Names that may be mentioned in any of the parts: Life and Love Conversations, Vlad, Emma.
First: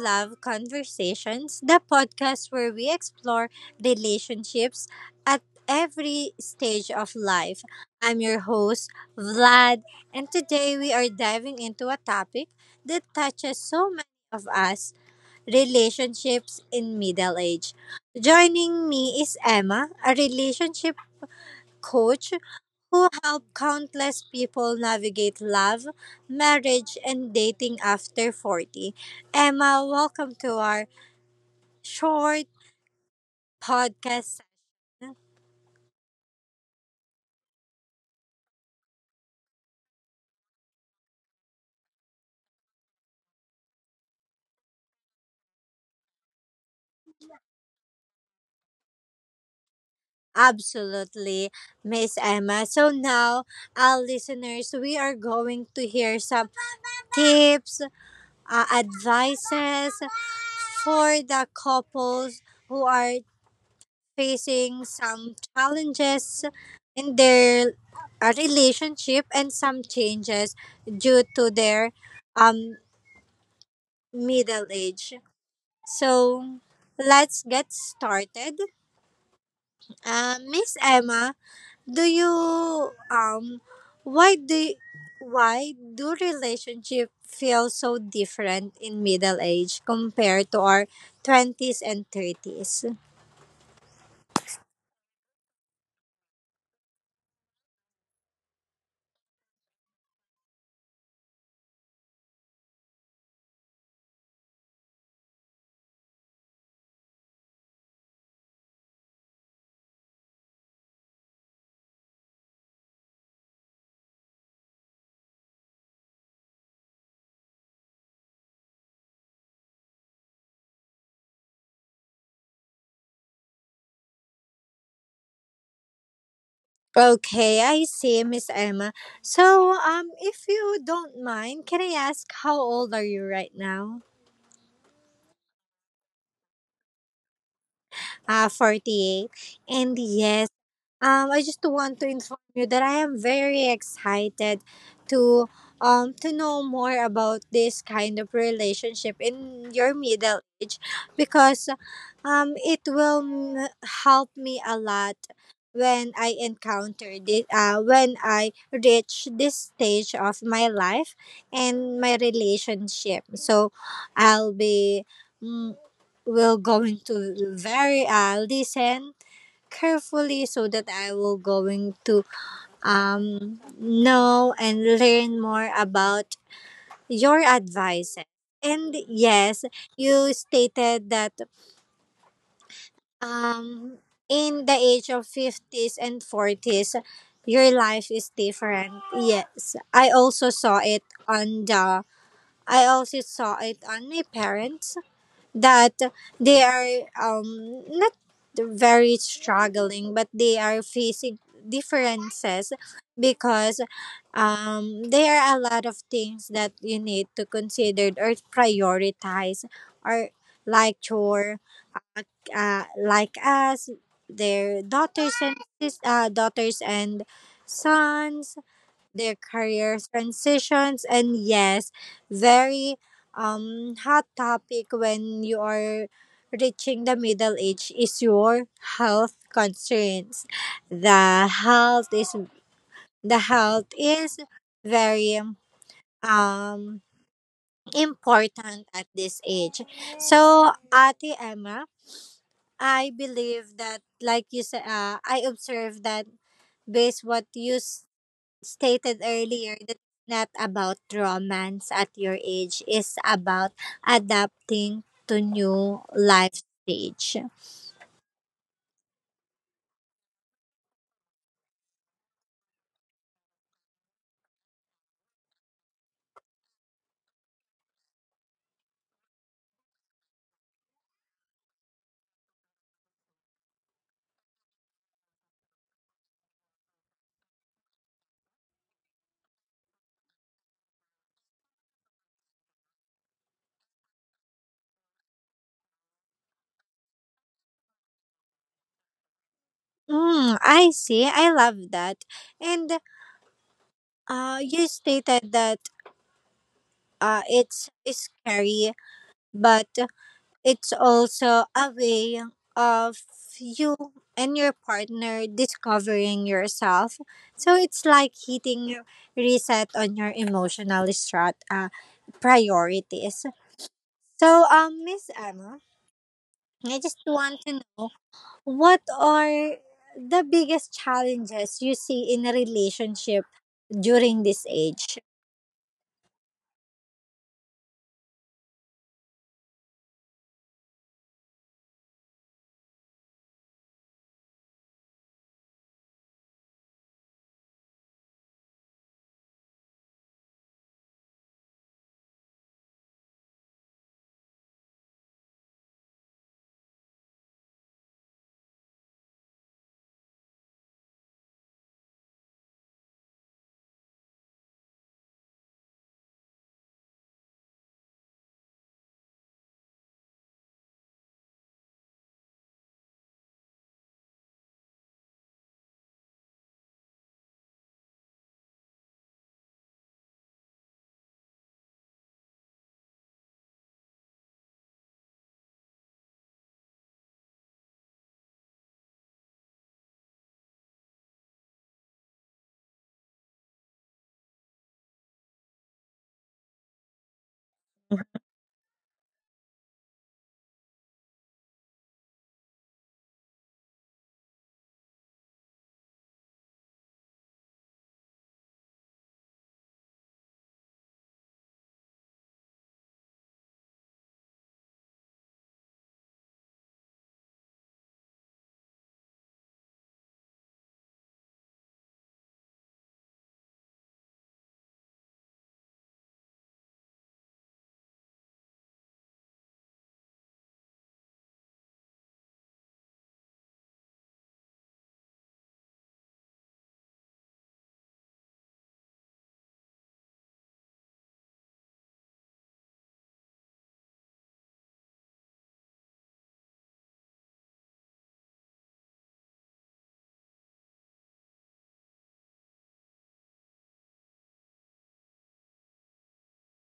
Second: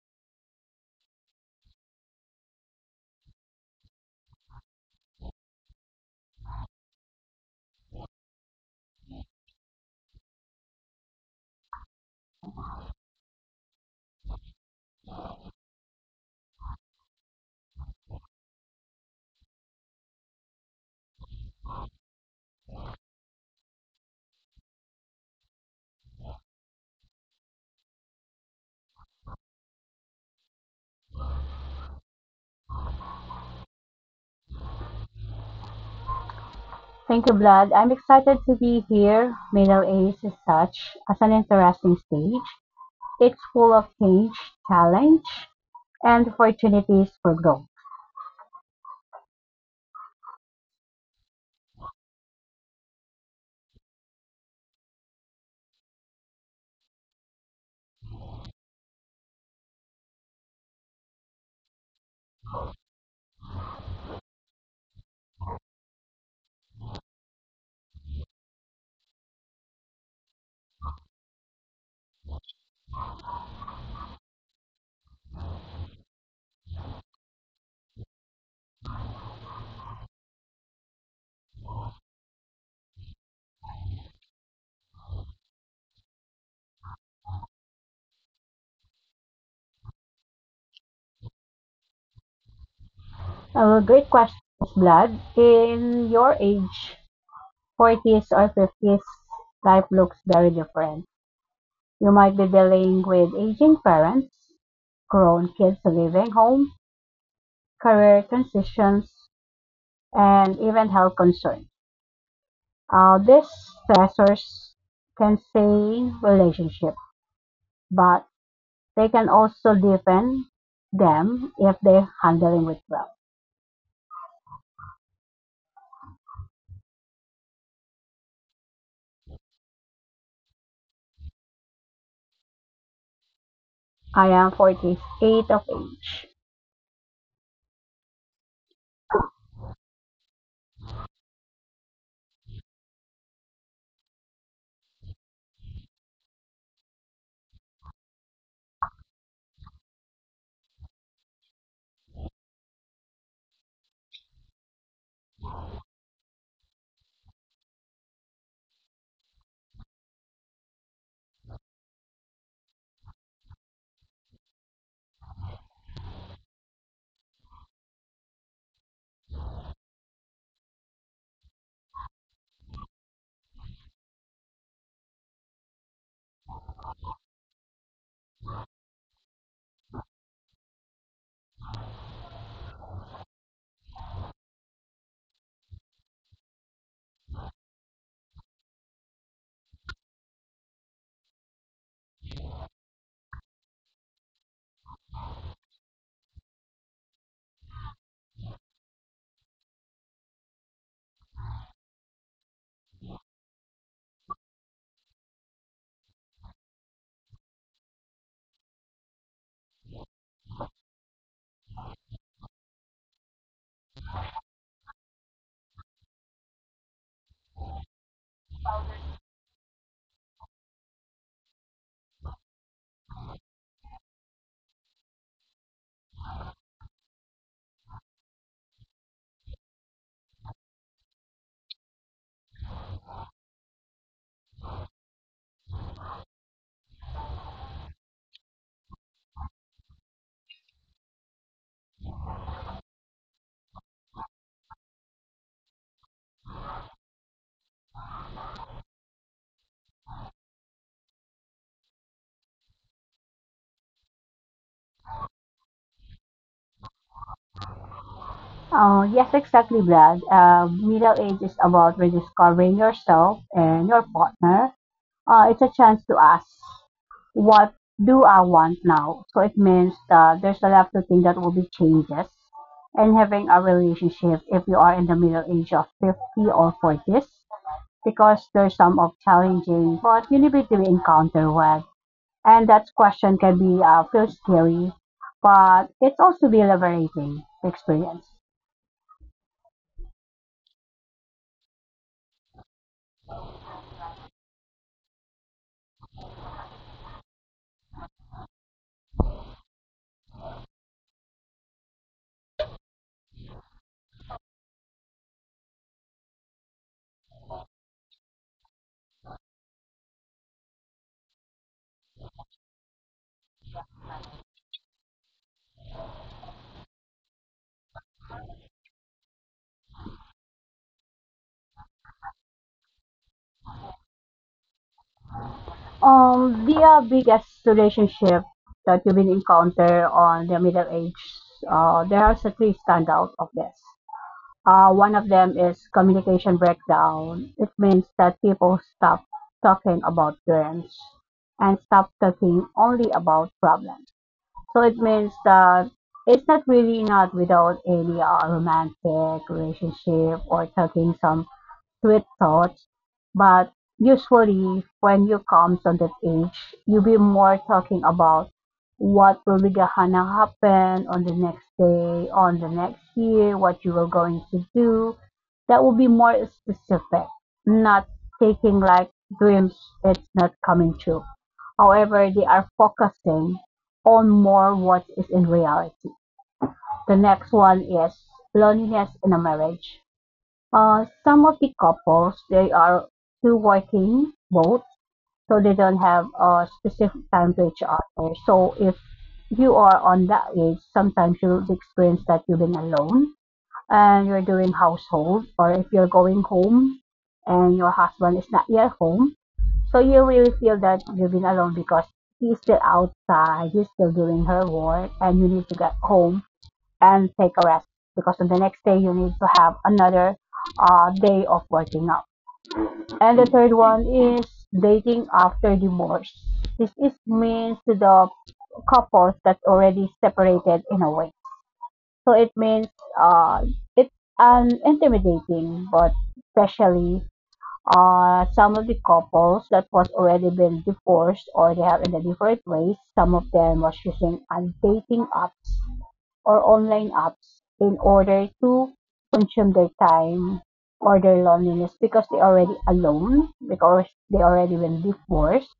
Love Conversations, the podcast where we explore relationships at every stage of life. I'm your host, Vlad, and today we are diving into a topic that touches so many of us, relationships in middle age. Joining me is Emma, a relationship coach who helped countless people navigate love, marriage, and dating after 40. Emma, welcome to our short podcast. Thank you, Vlad. I'm excited to be here. Middle East is such as an interesting stage. It's full of change, challenge, and opportunities for growth. Absolutely, Miss Emma. So now, our listeners, we are going to hear some tips, advices for the couples who are facing some challenges in their relationship and some changes due to their um, middle age. So let's get started. Miss Emma, do you why do why do relationship feel so different in middle age compared to our 20s and 30s? Great questions, Vlad. In your age, 40s or 50s, life looks very different. You might be dealing with aging parents, grown kids living home, career transitions, and even health concerns. These stressors can strain relationship, but they can also deepen them if they're handling with well. Okay, I see, Miss Emma. So, if you don't mind, can I ask how old are you right now? I am 48 of age. Ah, 48. And yes, I just want to inform you that I am very excited to to know more about this kind of relationship in your middle age because it will help me a lot when I encounter this when I reach this stage of my life and my relationship. So I'll be mm, will going to very listen carefully so that I will going to know and learn more about your advice. And yes, you stated that um in the age of 50s and 40s your life is different. Yes, on the I also saw it on my parents that they are not very struggling, but they are facing differences because there are a lot of things that you need to consider or prioritize, or like your like us, their daughters and daughters and sons, their careers transitions. And yes, very hot topic when you are reaching the middle age is your health concerns. the health is the health is very um important at this age. So Ate Emma, I believe that like you said, I observed that based what you stated earlier, that it's not about romance at your age, it's about adapting to new life stage. Yes, exactly, Vlad. Middle age is about rediscovering yourself and your partner, it's a chance to ask, what do I want now? So it means that there's a lot of things that will be changes in having a relationship if you are in the middle age of 50 or 40s because there's some of challenging but you need to encounter with. And that question can be, feel scary, but it's also be liberating experience. I see, I love that. And you stated that it's scary, but it's also a way of you and your partner discovering yourself. So it's like hitting reset on your emotional strat priorities. So, Miss Emma, I just want to know, what are the biggest challenges you see in a relationship during this age? The biggest relationship that you will encounter on the middle age, there are three standout of this. One of them is communication breakdown. It means that people stop talking about dreams and stop talking only about problems. So it means that it's not really not without any romantic relationship or talking some sweet thoughts, but usually when you come to that age, you be more talking about what will be gonna happen on the next day, on the next year, what you are going to do. That will be more specific, not taking like dreams it's not coming true. However, they are focusing on more what is in reality. The next one is loneliness in a marriage. Some of the couples they are two working both, so they don't have a specific time to each other. So if you are on that age, sometimes you'll experience that living alone and you're doing household, or if you're going home and your husband is not yet home, so you really feel that living alone because he's still outside, he's still doing her work, and you need to get home and take a rest because on the next day you need to have another day of working out. And the third one is dating after divorce. This is means to the couples that already separated in a way. So it means uh, it's an intimidating, but especially some of the couples that was already been divorced or they have in a different ways. Some of them was using dating apps or online apps in order to consume their time or their loneliness because they already alone, because they already been divorced.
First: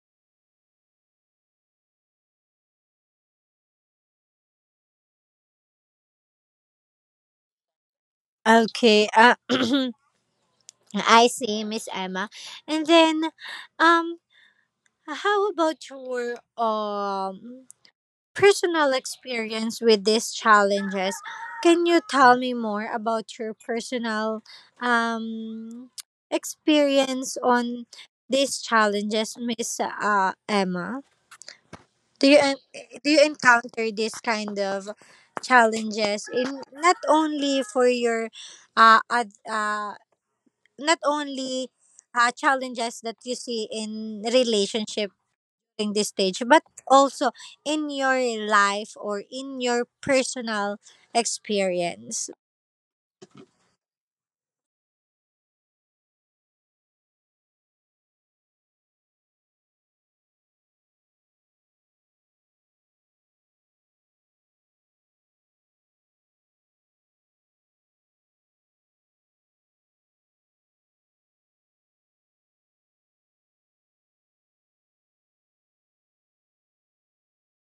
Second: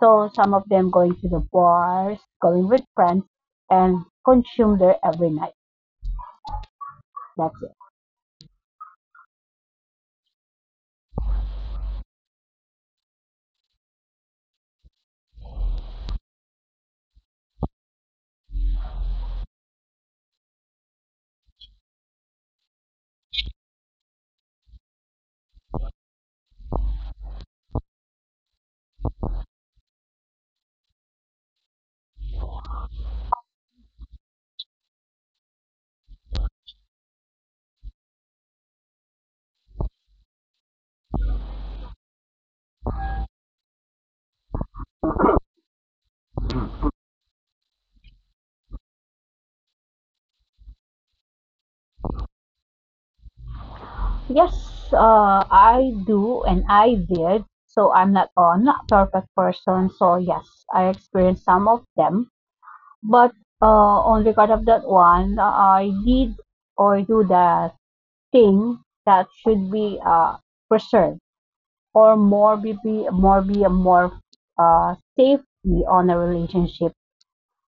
So some of them going to the bars, going with friends, and consume there every night. That's it. Okay, I see, Miss Emma. And then, um, how about your personal experience with these challenges. Can you tell me more about your personal, um, experience on these challenges, Miss Emma? Do you en- do you encounter this kind of challenges in, not only for your uh, ad, uh not only, challenges that you see in relationship during this stage, but also in your life or in your personal experience. Yes, I do and I did. So I'm not, not perfect person. So yes, I experienced some of them. But on regard of that one, I did or do the thing that should be preserved or more be, a more safety on a relationship.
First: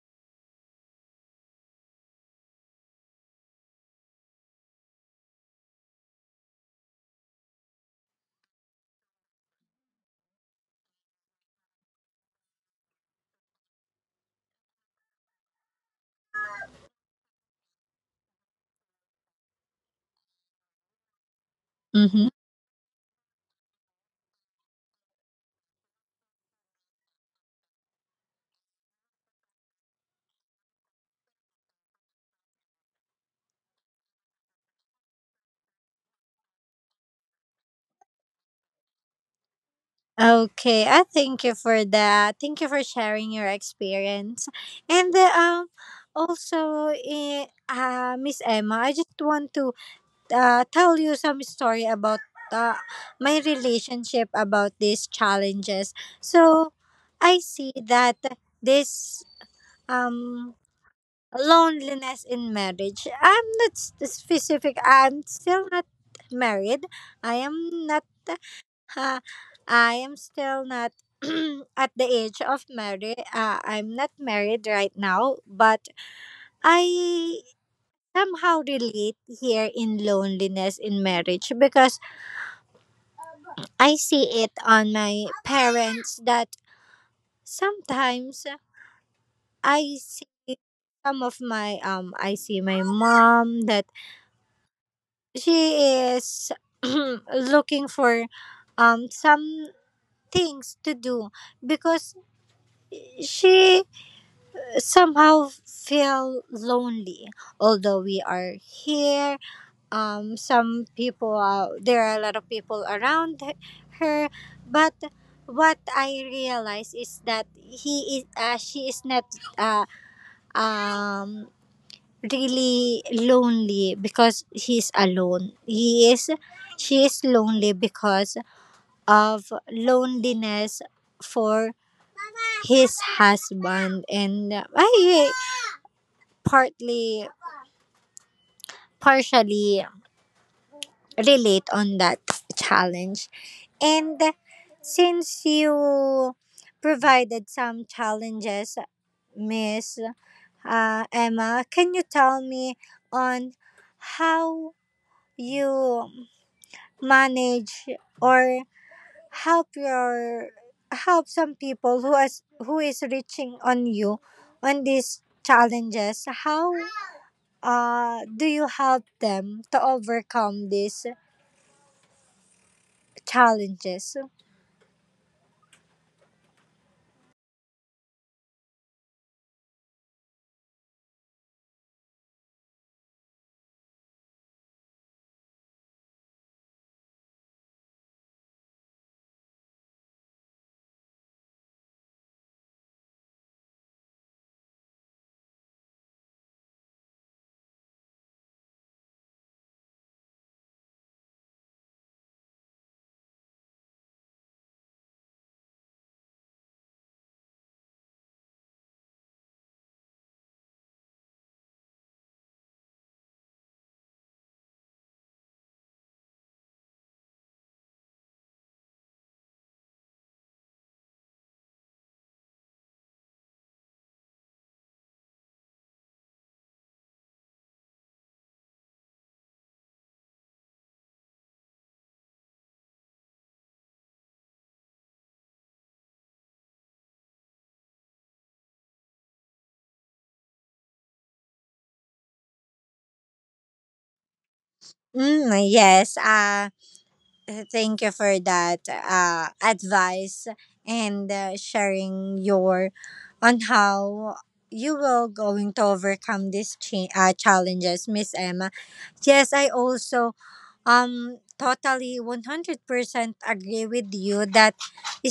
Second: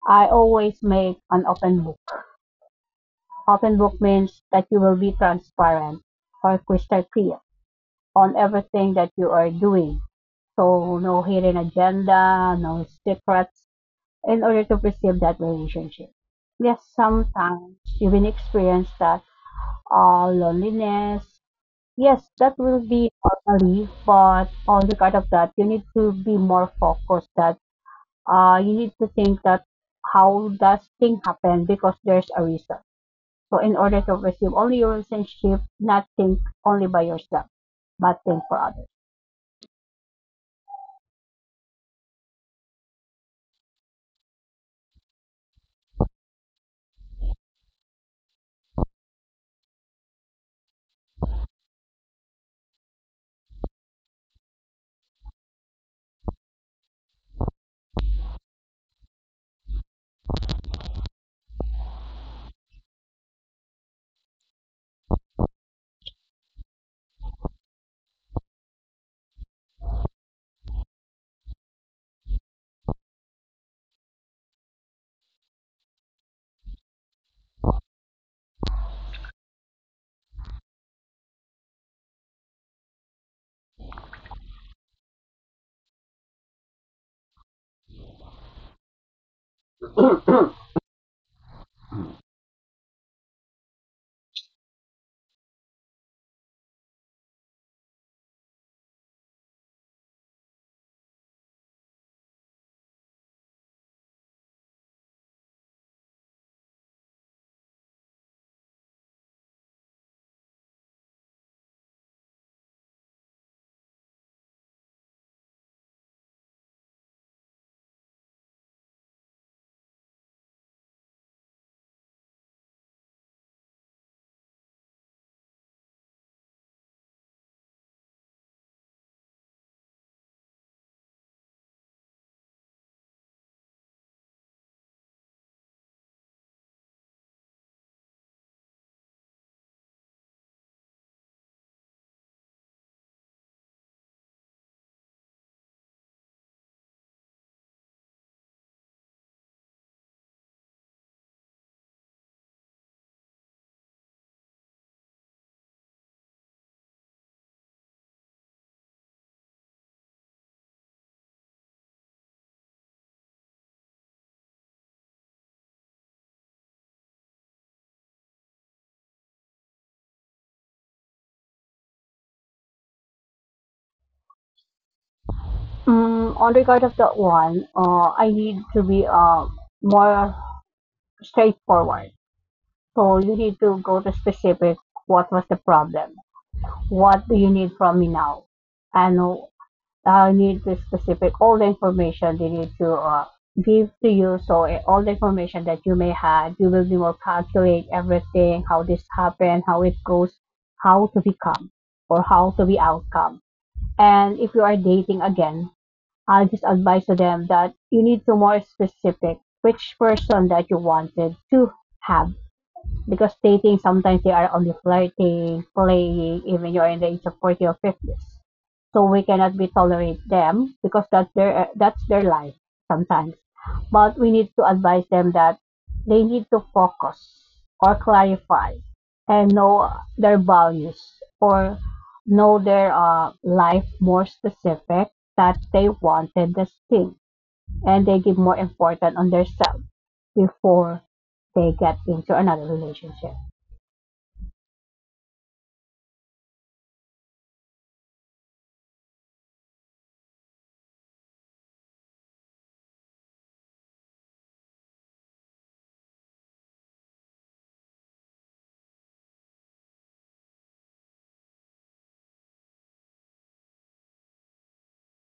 I always make an open book. Open book means that you will be transparent or crystal clear on everything that you are doing. So no hidden agenda, no secrets in order to preserve that relationship. Yes, sometimes you will experience that loneliness. Yes, Mm-hmm. that will be orderly, but on the side of that, you need to be more focused that you need to think that how does thing happen because there's a reason. So in order to receive only your relationship, not think only by yourself, but think for others. Okay, I thank you for that. Thank you for sharing your experience. And also, Miss Emma, I just want to tell you some story about uh, my relationship about these challenges. So, I see that this um loneliness in marriage, I'm not specific, I'm still not married. I am not uh, I am still not at the age of marriage. I'm not married right now, but I somehow relate here in loneliness in marriage because I see it on my parents that sometimes i see I see my mom that she is looking for some things to do because she somehow feel lonely, although we are here. There are a lot of people around her, but what I realize is that he is she is not uh, um really lonely because he's alone. He is She is lonely because of loneliness for his husband, and I partly partially relate on that challenge. And since you provided some challenges, Miss Emma, can you tell me on how you manage or help your help some people who is reaching on you on these challenges, how do you help them to overcome these challenges? Mm, on regard of that one, I need to be more straightforward. So you need to go to specific. What was the problem? What do you need from me now? And need the specific all the information they need to give to you. So all the information that you may have, you will be more calculate everything, how this happened, how it goes, how to become or how to be outcome. And if you are dating again, I'll just advise to them that you need to more specific which person that you wanted to have because dating sometimes they are only flirting, playing, even you're in the age of 40 or 50s. So we cannot be tolerate them because that's their life sometimes. But we need to advise them that they need to focus or clarify and know their values or know their life more specific that they wanted this thing and they give more importance on themselves before they get into another relationship. Yes, thank you for that advice and sharing your, on how you will going to overcome these challenges, Miss Emma. Yes, I also totally 100% agree with you that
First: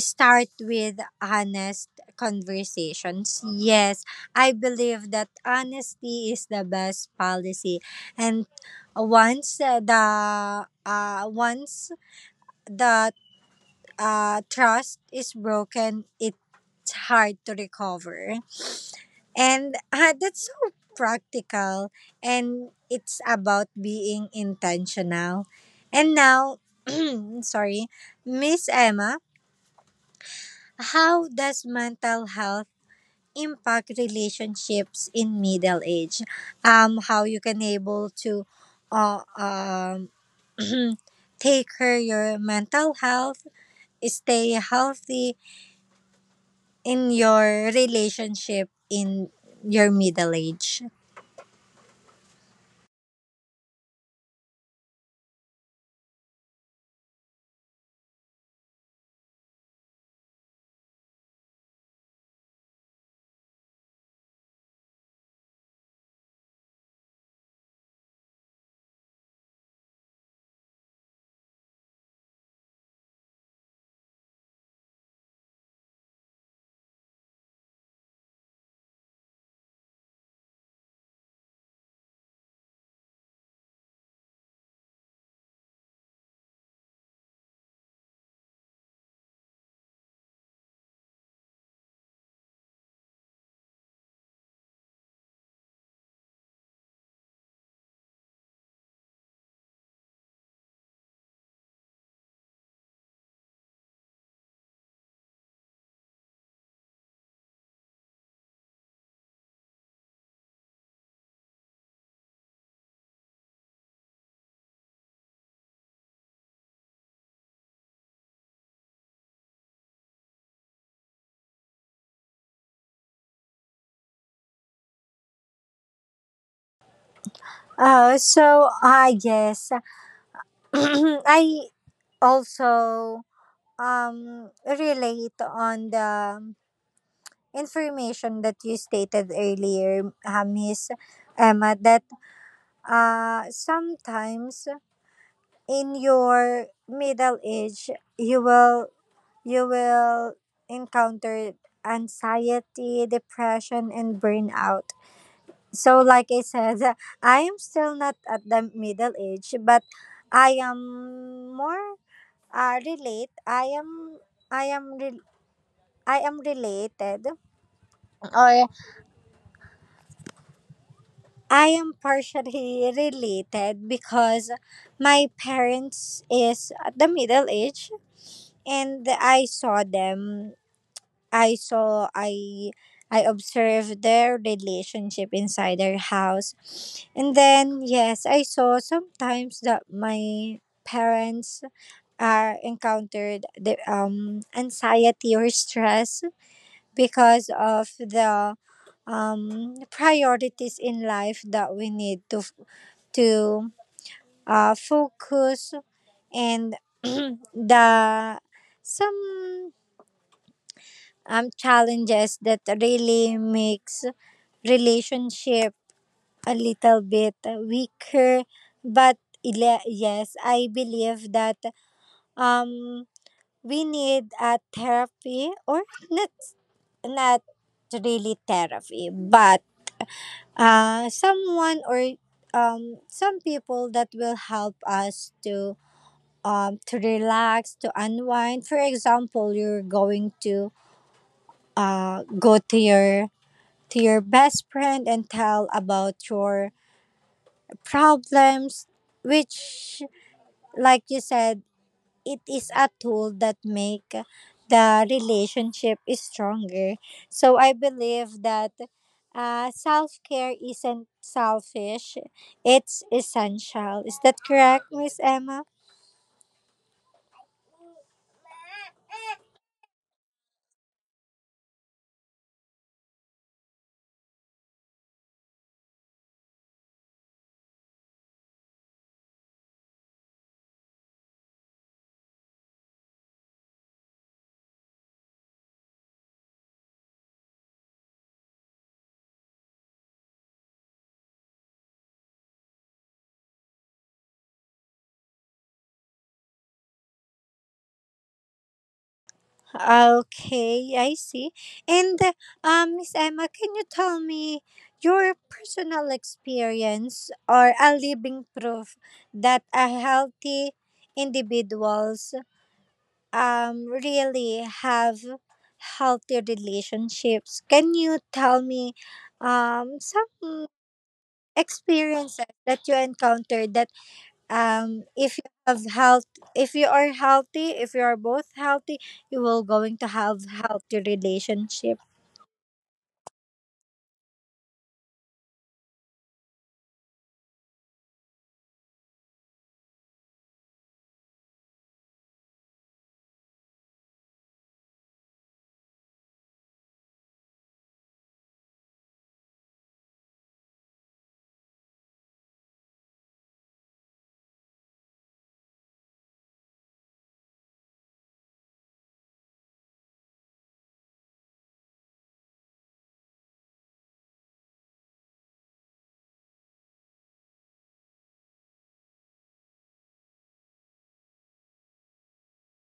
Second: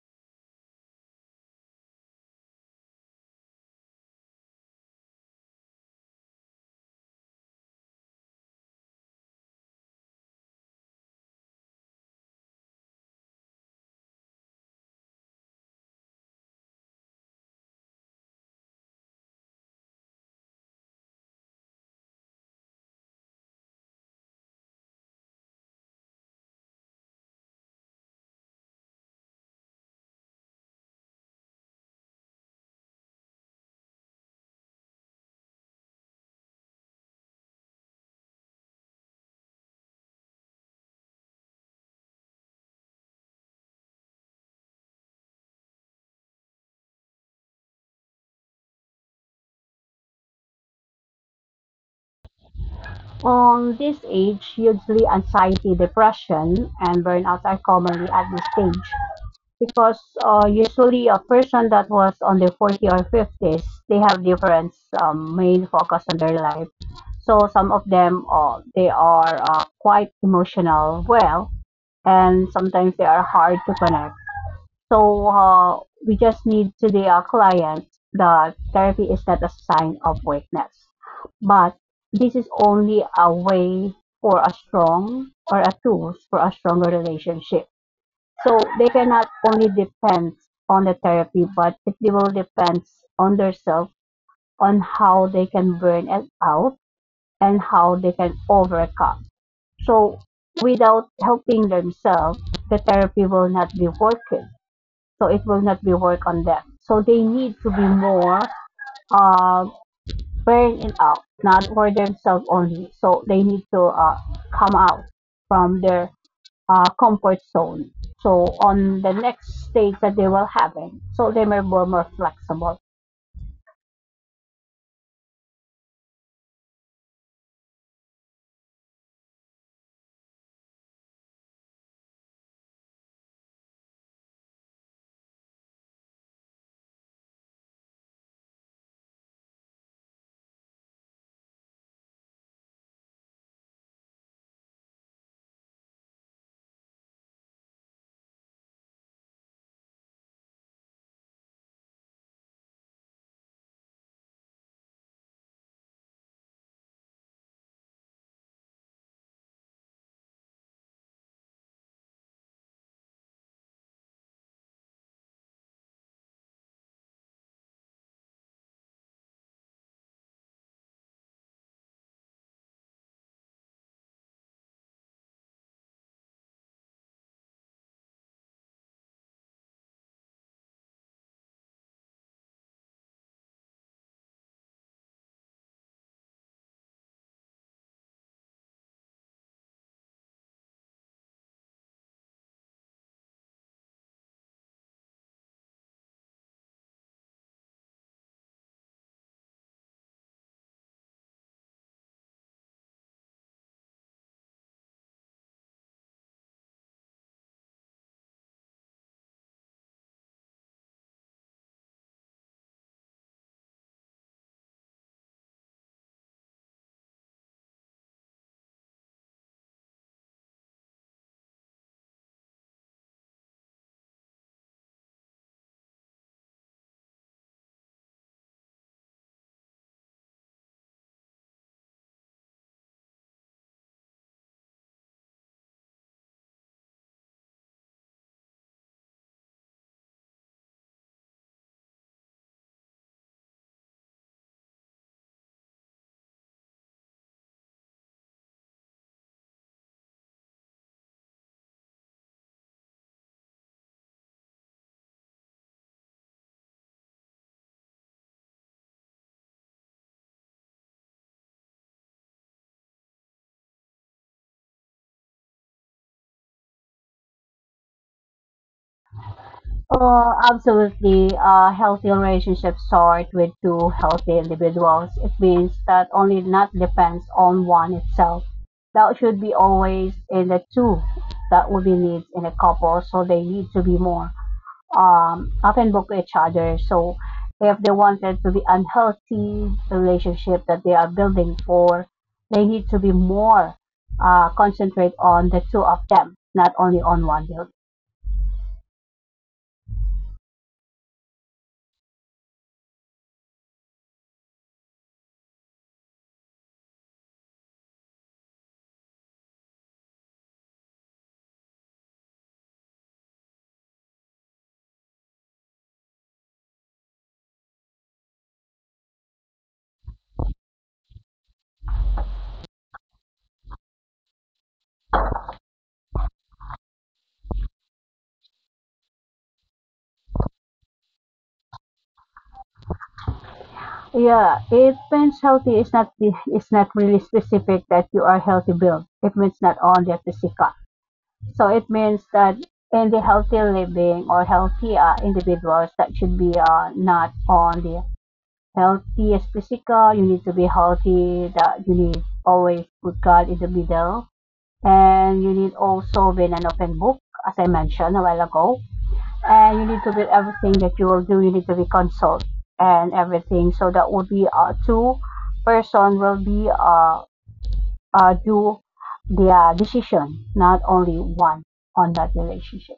start with honest conversations. Yes, I believe that honesty is the best policy. And once uh, the once that trust is broken, it's hard to recover. And that's so practical. And it's about being intentional. And now, sorry, Miss Emma, how does mental health impact relationships in middle age? How you can able to uh, um, take care your mental health, stay healthy, in your relationship in your middle age? On this age usually anxiety, depression and burnout are commonly at this stage because usually a person that was on their 40 or 50s, they have different main focus on their life. So some of them, they are quite emotional, well, and sometimes they are hard to connect. So we just need to the client that therapy is not a sign of weakness, but this is only a way for a strong or a tools for a stronger relationship. So they cannot only depend on the therapy, but it will depend on themselves on how they can burn it out and how they can overcome. So without helping themselves, the therapy will not be working. So it will not be work on them. So they need to be more uh, bearing it out, not for themselves only. So they need to come out from their comfort zone. So on the next stage that they will having, so they may be more flexible. Oh, so yes, I also relate on the information that you stated earlier, Miss Emma. That sometimes in your middle age you will you will encounter anxiety, depression, and burnout. So, like I said, I am still not at the middle age, but I am more relate. I am, re- I am related, or I am partially related because my parents is at the middle age, and I saw them I saw I observed their relationship inside their house. And then yes, I saw sometimes that my parents are encountered the anxiety or stress because of the priorities in life that we need to focus, and the some challenges that really makes relationship a little bit weaker. But yes, I believe that um we need a therapy, or not, not really therapy, but someone or some people that will help us to relax, to unwind. For example, you're going to go to your, to your best friend and tell about your problems, which like you said, it is a tool that make the relationship is stronger. So I believe that self-care isn't selfish, it's essential. Is that correct, Miss Emma? Oh, absolutely. Healthy relationships start with two healthy individuals. It means that only not depends on one itself. That should be always in the two that would be needs in a couple. So they need to be more often book to each other. So if they wanted to be unhealthy relationship that they are building for, they need to be more concentrate on the two of them, not only on one. Okay, I see. And Miss Emma, can you tell me your personal experience or a living proof that a healthy individuals really have healthy relationships. Can you tell me some experiences that you encountered, that if you have health, if you are healthy, if you are both healthy, you will going to have healthy relationship. Yeah, it means healthy is not it's not really specific that you are healthy build. It means not only at physical. So it means that in the healthy living or healthy individuals that should be not only healthy as physical. You need to be healthy. That you need always put God in the middle, and you need also be an open book, as I mentioned a while ago, and you need to be everything that you will do you need to be consult and everything so that would be two-person will be do the decision not only one on that relationship,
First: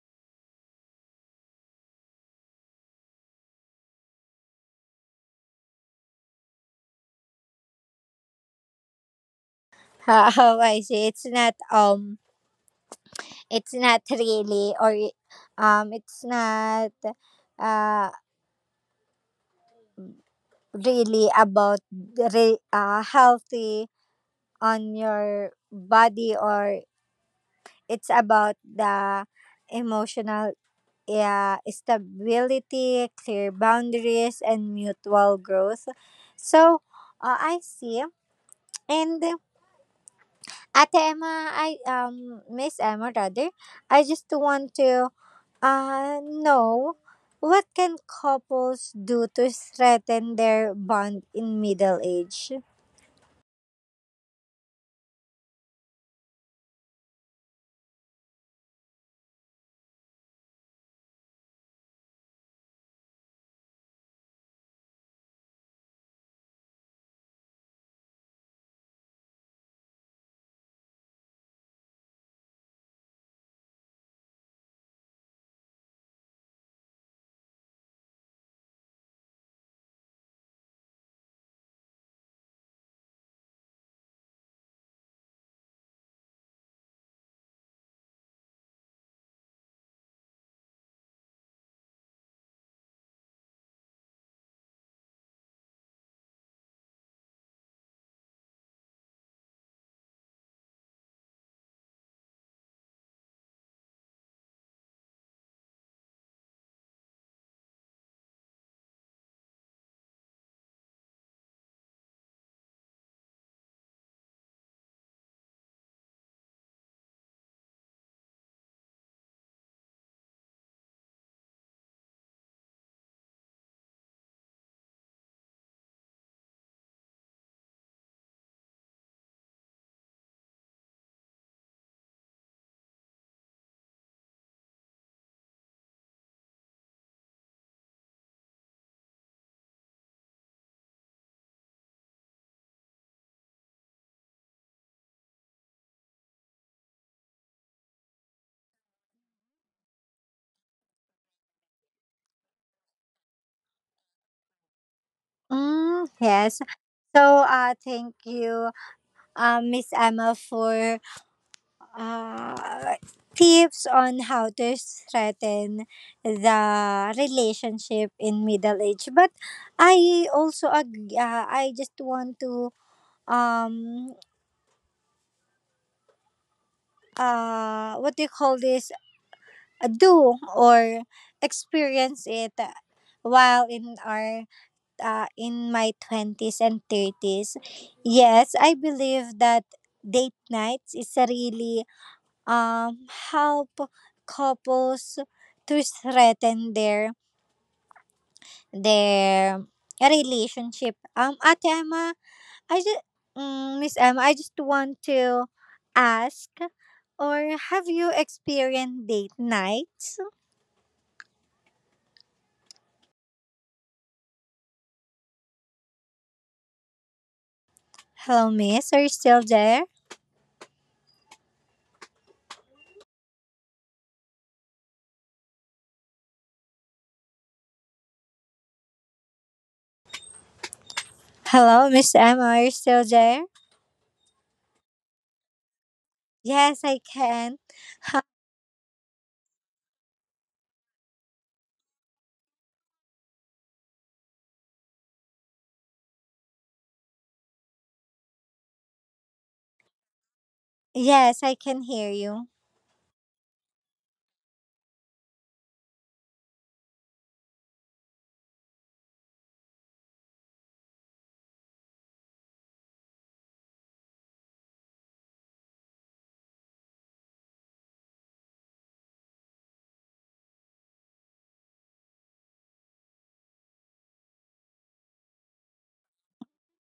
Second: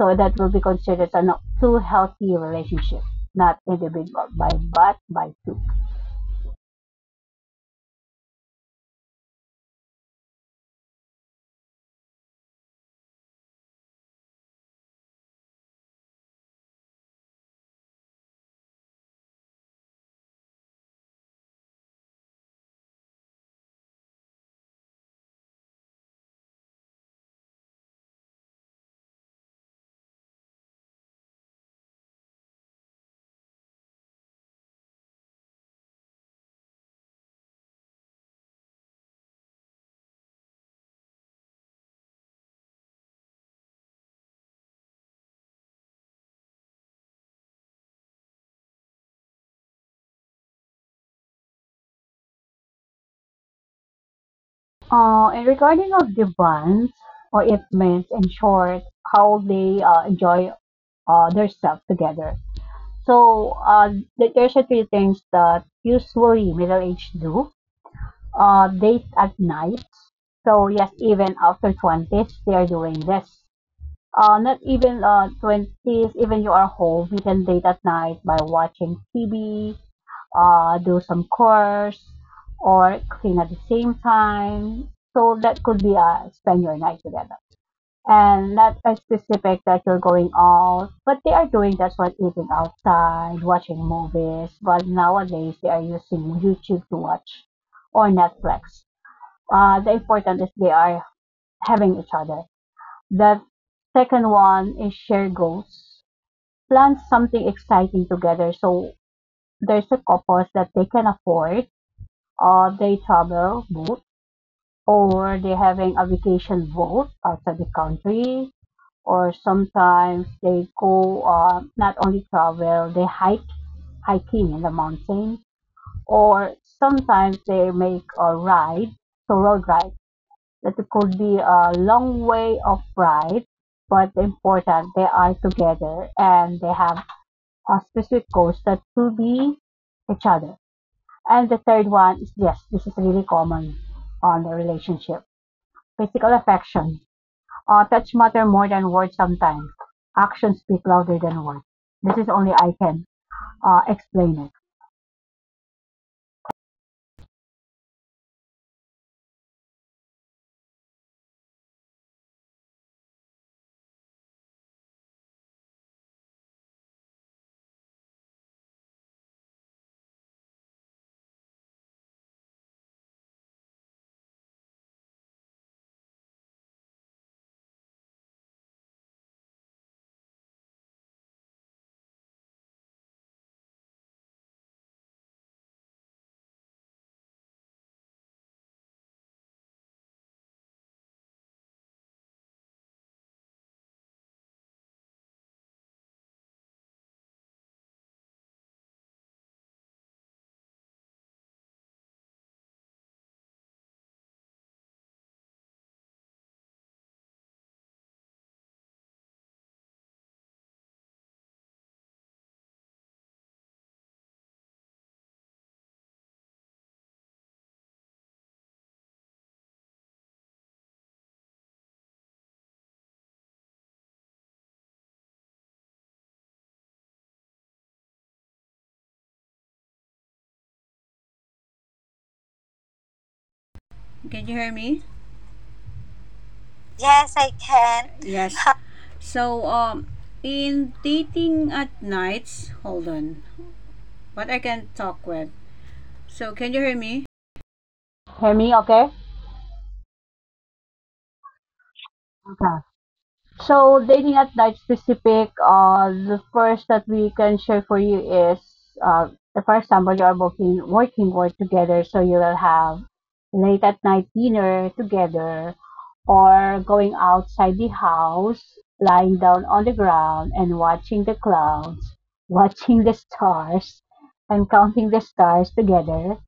so that will be considered a not two healthy relationship, not individual by but by two. How I say, it's not really, or it's not uh really about the healthy on your body, or it's about the emotional, stability, clear boundaries, and mutual growth. So I see. And Ate Emma, I Miss Emma rather, I just want to know, what can couples do to strengthen their bond in middle age. uh, and regarding of the bonds or it means in short how they enjoy their stuff together. So there's a three things that usually middle aged do. Date at night. So yes, even after 20s, they are doing this. Not even 20s, even you are home, you can date at night by watching TV, do some chores, or clean at the same time. So that could be spend your night together and not a specific that you're going out, but they are doing that's what eating outside, watching movies. But nowadays they are using YouTube to watch or Netflix. The important is they are having each other. The second one is share goals. Plan something exciting together. So there's a couples that they can afford, or they travel both, or they're having a vacation both outside the country or sometimes they go, not only travel, they hike hiking in the mountain, or sometimes they make a ride, so road ride. That could be a long way of ride, but important they are together and they have a specific goals that to be each other. And the third one is yes, this is really common on the relationship, physical affection. Touch matter more than words sometimes. Actions speak louder than words. This is only I can explain it. Mm, yes. So thank you, Miss Emma, for uh, tips on how to strengthen the relationship in middle age. But I just want to um what do you call this. Do or experience it, while in our in my 20s and 30s. Yes, I believe that date nights is a really um help couples to strengthen their relationship. At Emma, I just Miss Emma, I just want to ask, or have you experienced date nights? Hello Miss, are you still there? Hello Miss Emma, are you still there? Can you hear me? Yes, I can. Yes. So, in dating at nights, hold on, but I can talk with. So, can you hear me? Hear me, okay? Yes, I can hear you. Okay. So dating at night specific, the first that we can share for you is, uh, for example, you are work together, so you will have late at night dinner together, or going outside the house, lying down on the ground and watching the clouds, watching the stars, and counting the stars together,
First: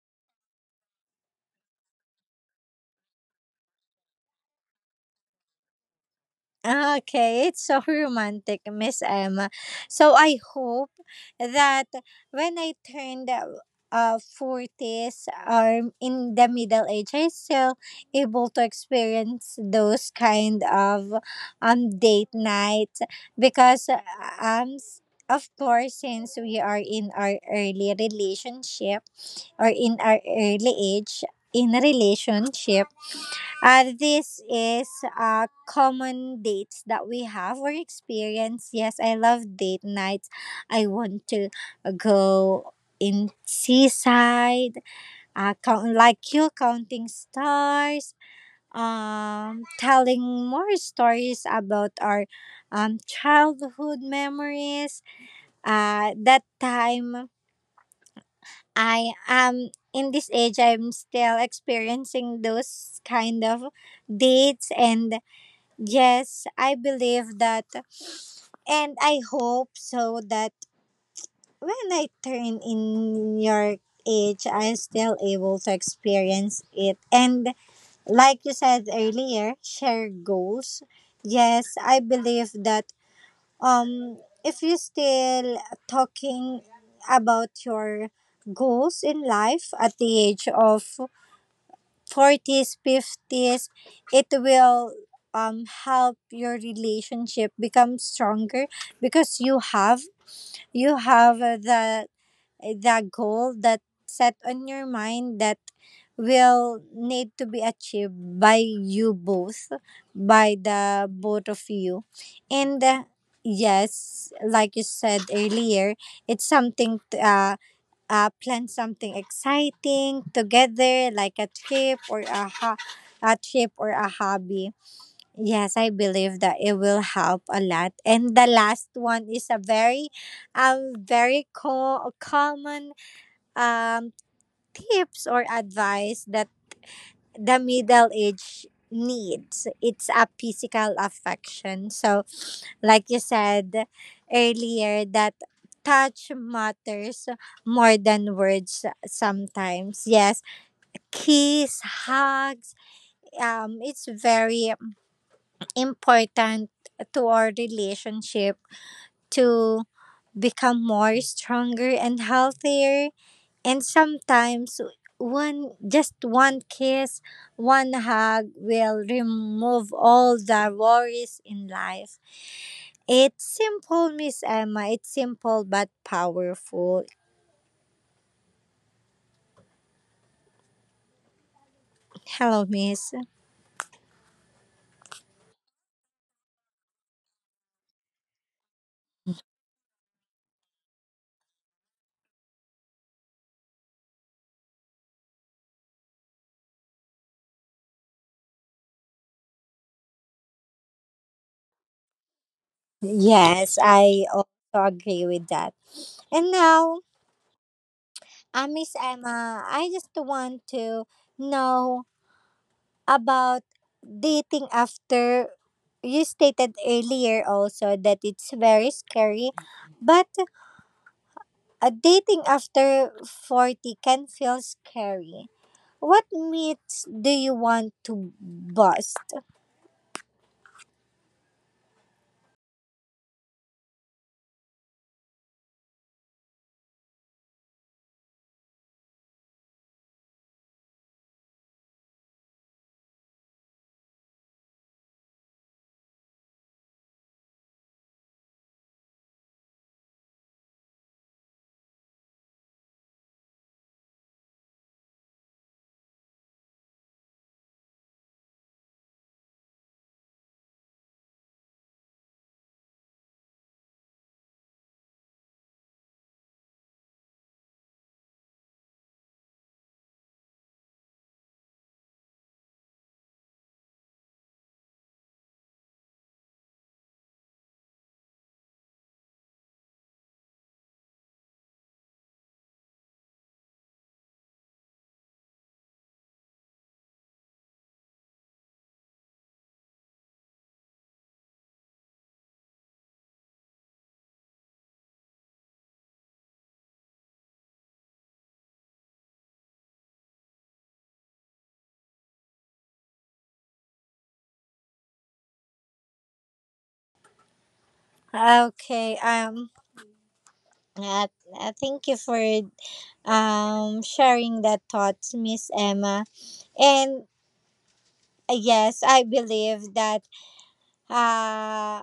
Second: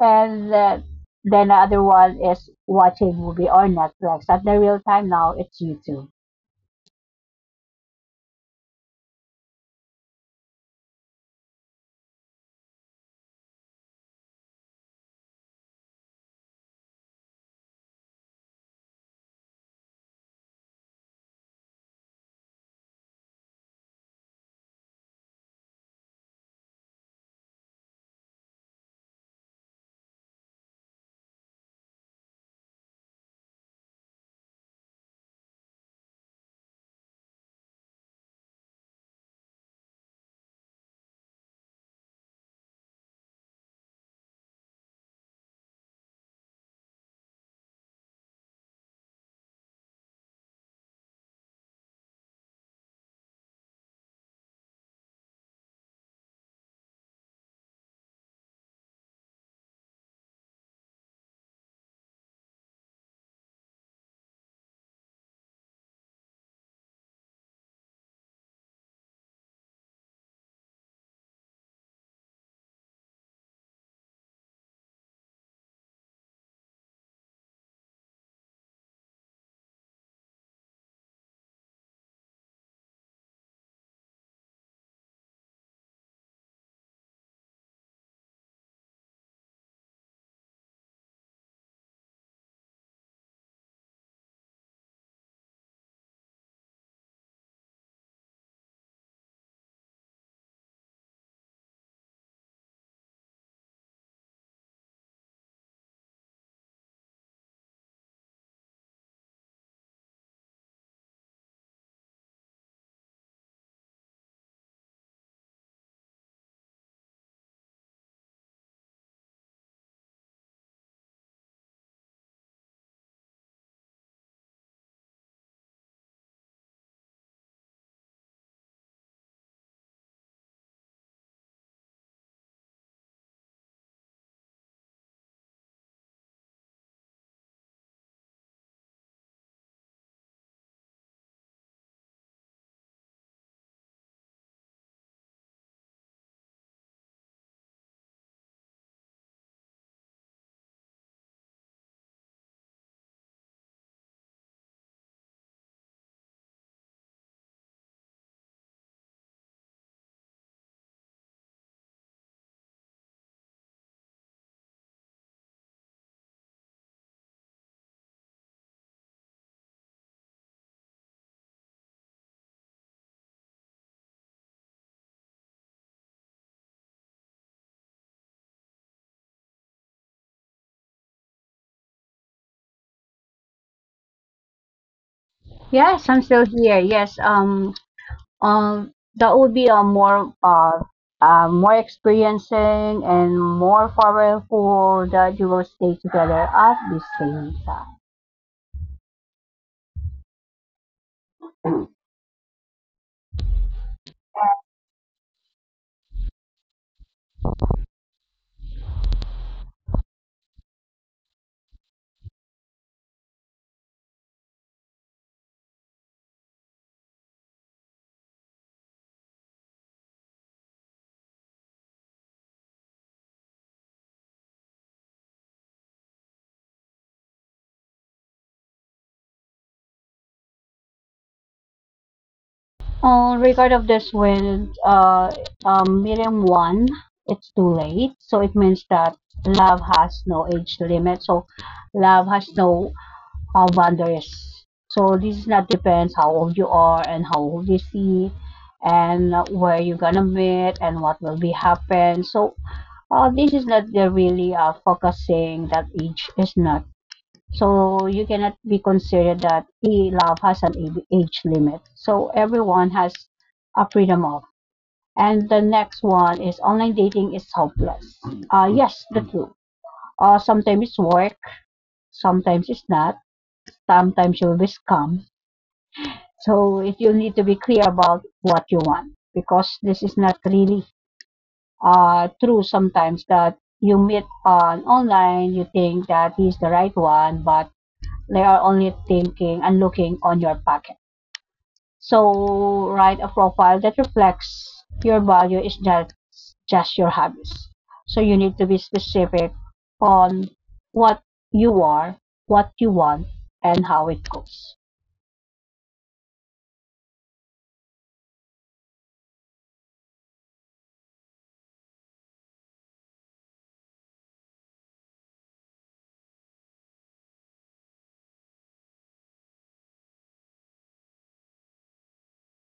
and then the other one is watching movie or Netflix. At the real time now, it's YouTube. Ah, okay, it's so romantic, Miss Emma. So I hope that when I turned forties or in the middle age, I still able to experience those kind of date nights, because um s- of course, since we are in our early relationship, or in our early age in relationship, this is common dates that we have or experience. Yes, I love date nights. I want to go in seaside, count, like you counting stars, telling more stories about our childhood memories. That time I am in this age, I'm still experiencing those kind of dates. And yes, I believe that. And I hope so that when I turn in your age, I'm still able to experience it. And like you said earlier, share goals. Yes, I believe that um if you're still talking about your goals in life at the age of 40s, 50s, it will help your relationship become stronger, because you have, the goal that set on your mind that will need to be achieved by you both, by the both of you. And yes, like you said earlier, it's something plan something exciting together, like a trip or a, a trip or a hobby. Yes, I believe that it will help a lot. And the last one is a very common um, tips or advice that the middle age needs. It's a physical affection. So like you said earlier that touch matters more than words sometimes, yes, kiss, hugs, it's very important to our relationship to become more stronger and healthier. And sometimes one just one kiss, one hug will remove all the worries in life. It's simple, Miss Emma. It's simple but powerful. Hello, Miss. Yes, I'm still here. Yes, that would be a more more experiencing and more powerful that you will stay together at the same time. Yes, I also agree with that. And now, Miss Emma, I just want to know about dating after you stated earlier also that it's very scary, but dating after 40 can feel scary. What myths do you want to bust? On regard of this when meeting one, it's too late. So it means that love has no age limit. So love has no how wander. So this is not depends how old you are and how old you see and where you're gonna meet and what will be happen. So this is not the really focusing that age is not. So you cannot be considered that love has age limit. So everyone has a freedom of. And the next one is online dating is hopeless. Yes, the true. Sometimes it's work, sometimes it's not. Sometimes you'll be scammed. So it, you need to be clear about what you want because this is not really true sometimes that you meet on online, you think that he's the right one, but they are only thinking and looking on your pocket. So write a profile that reflects your value is not just your hobbies. So you need to be specific on what you are, what you want, and how it goes. Okay. Uh, Thank you for sharing that thoughts, Miss Emma. And yes, I believe that uh,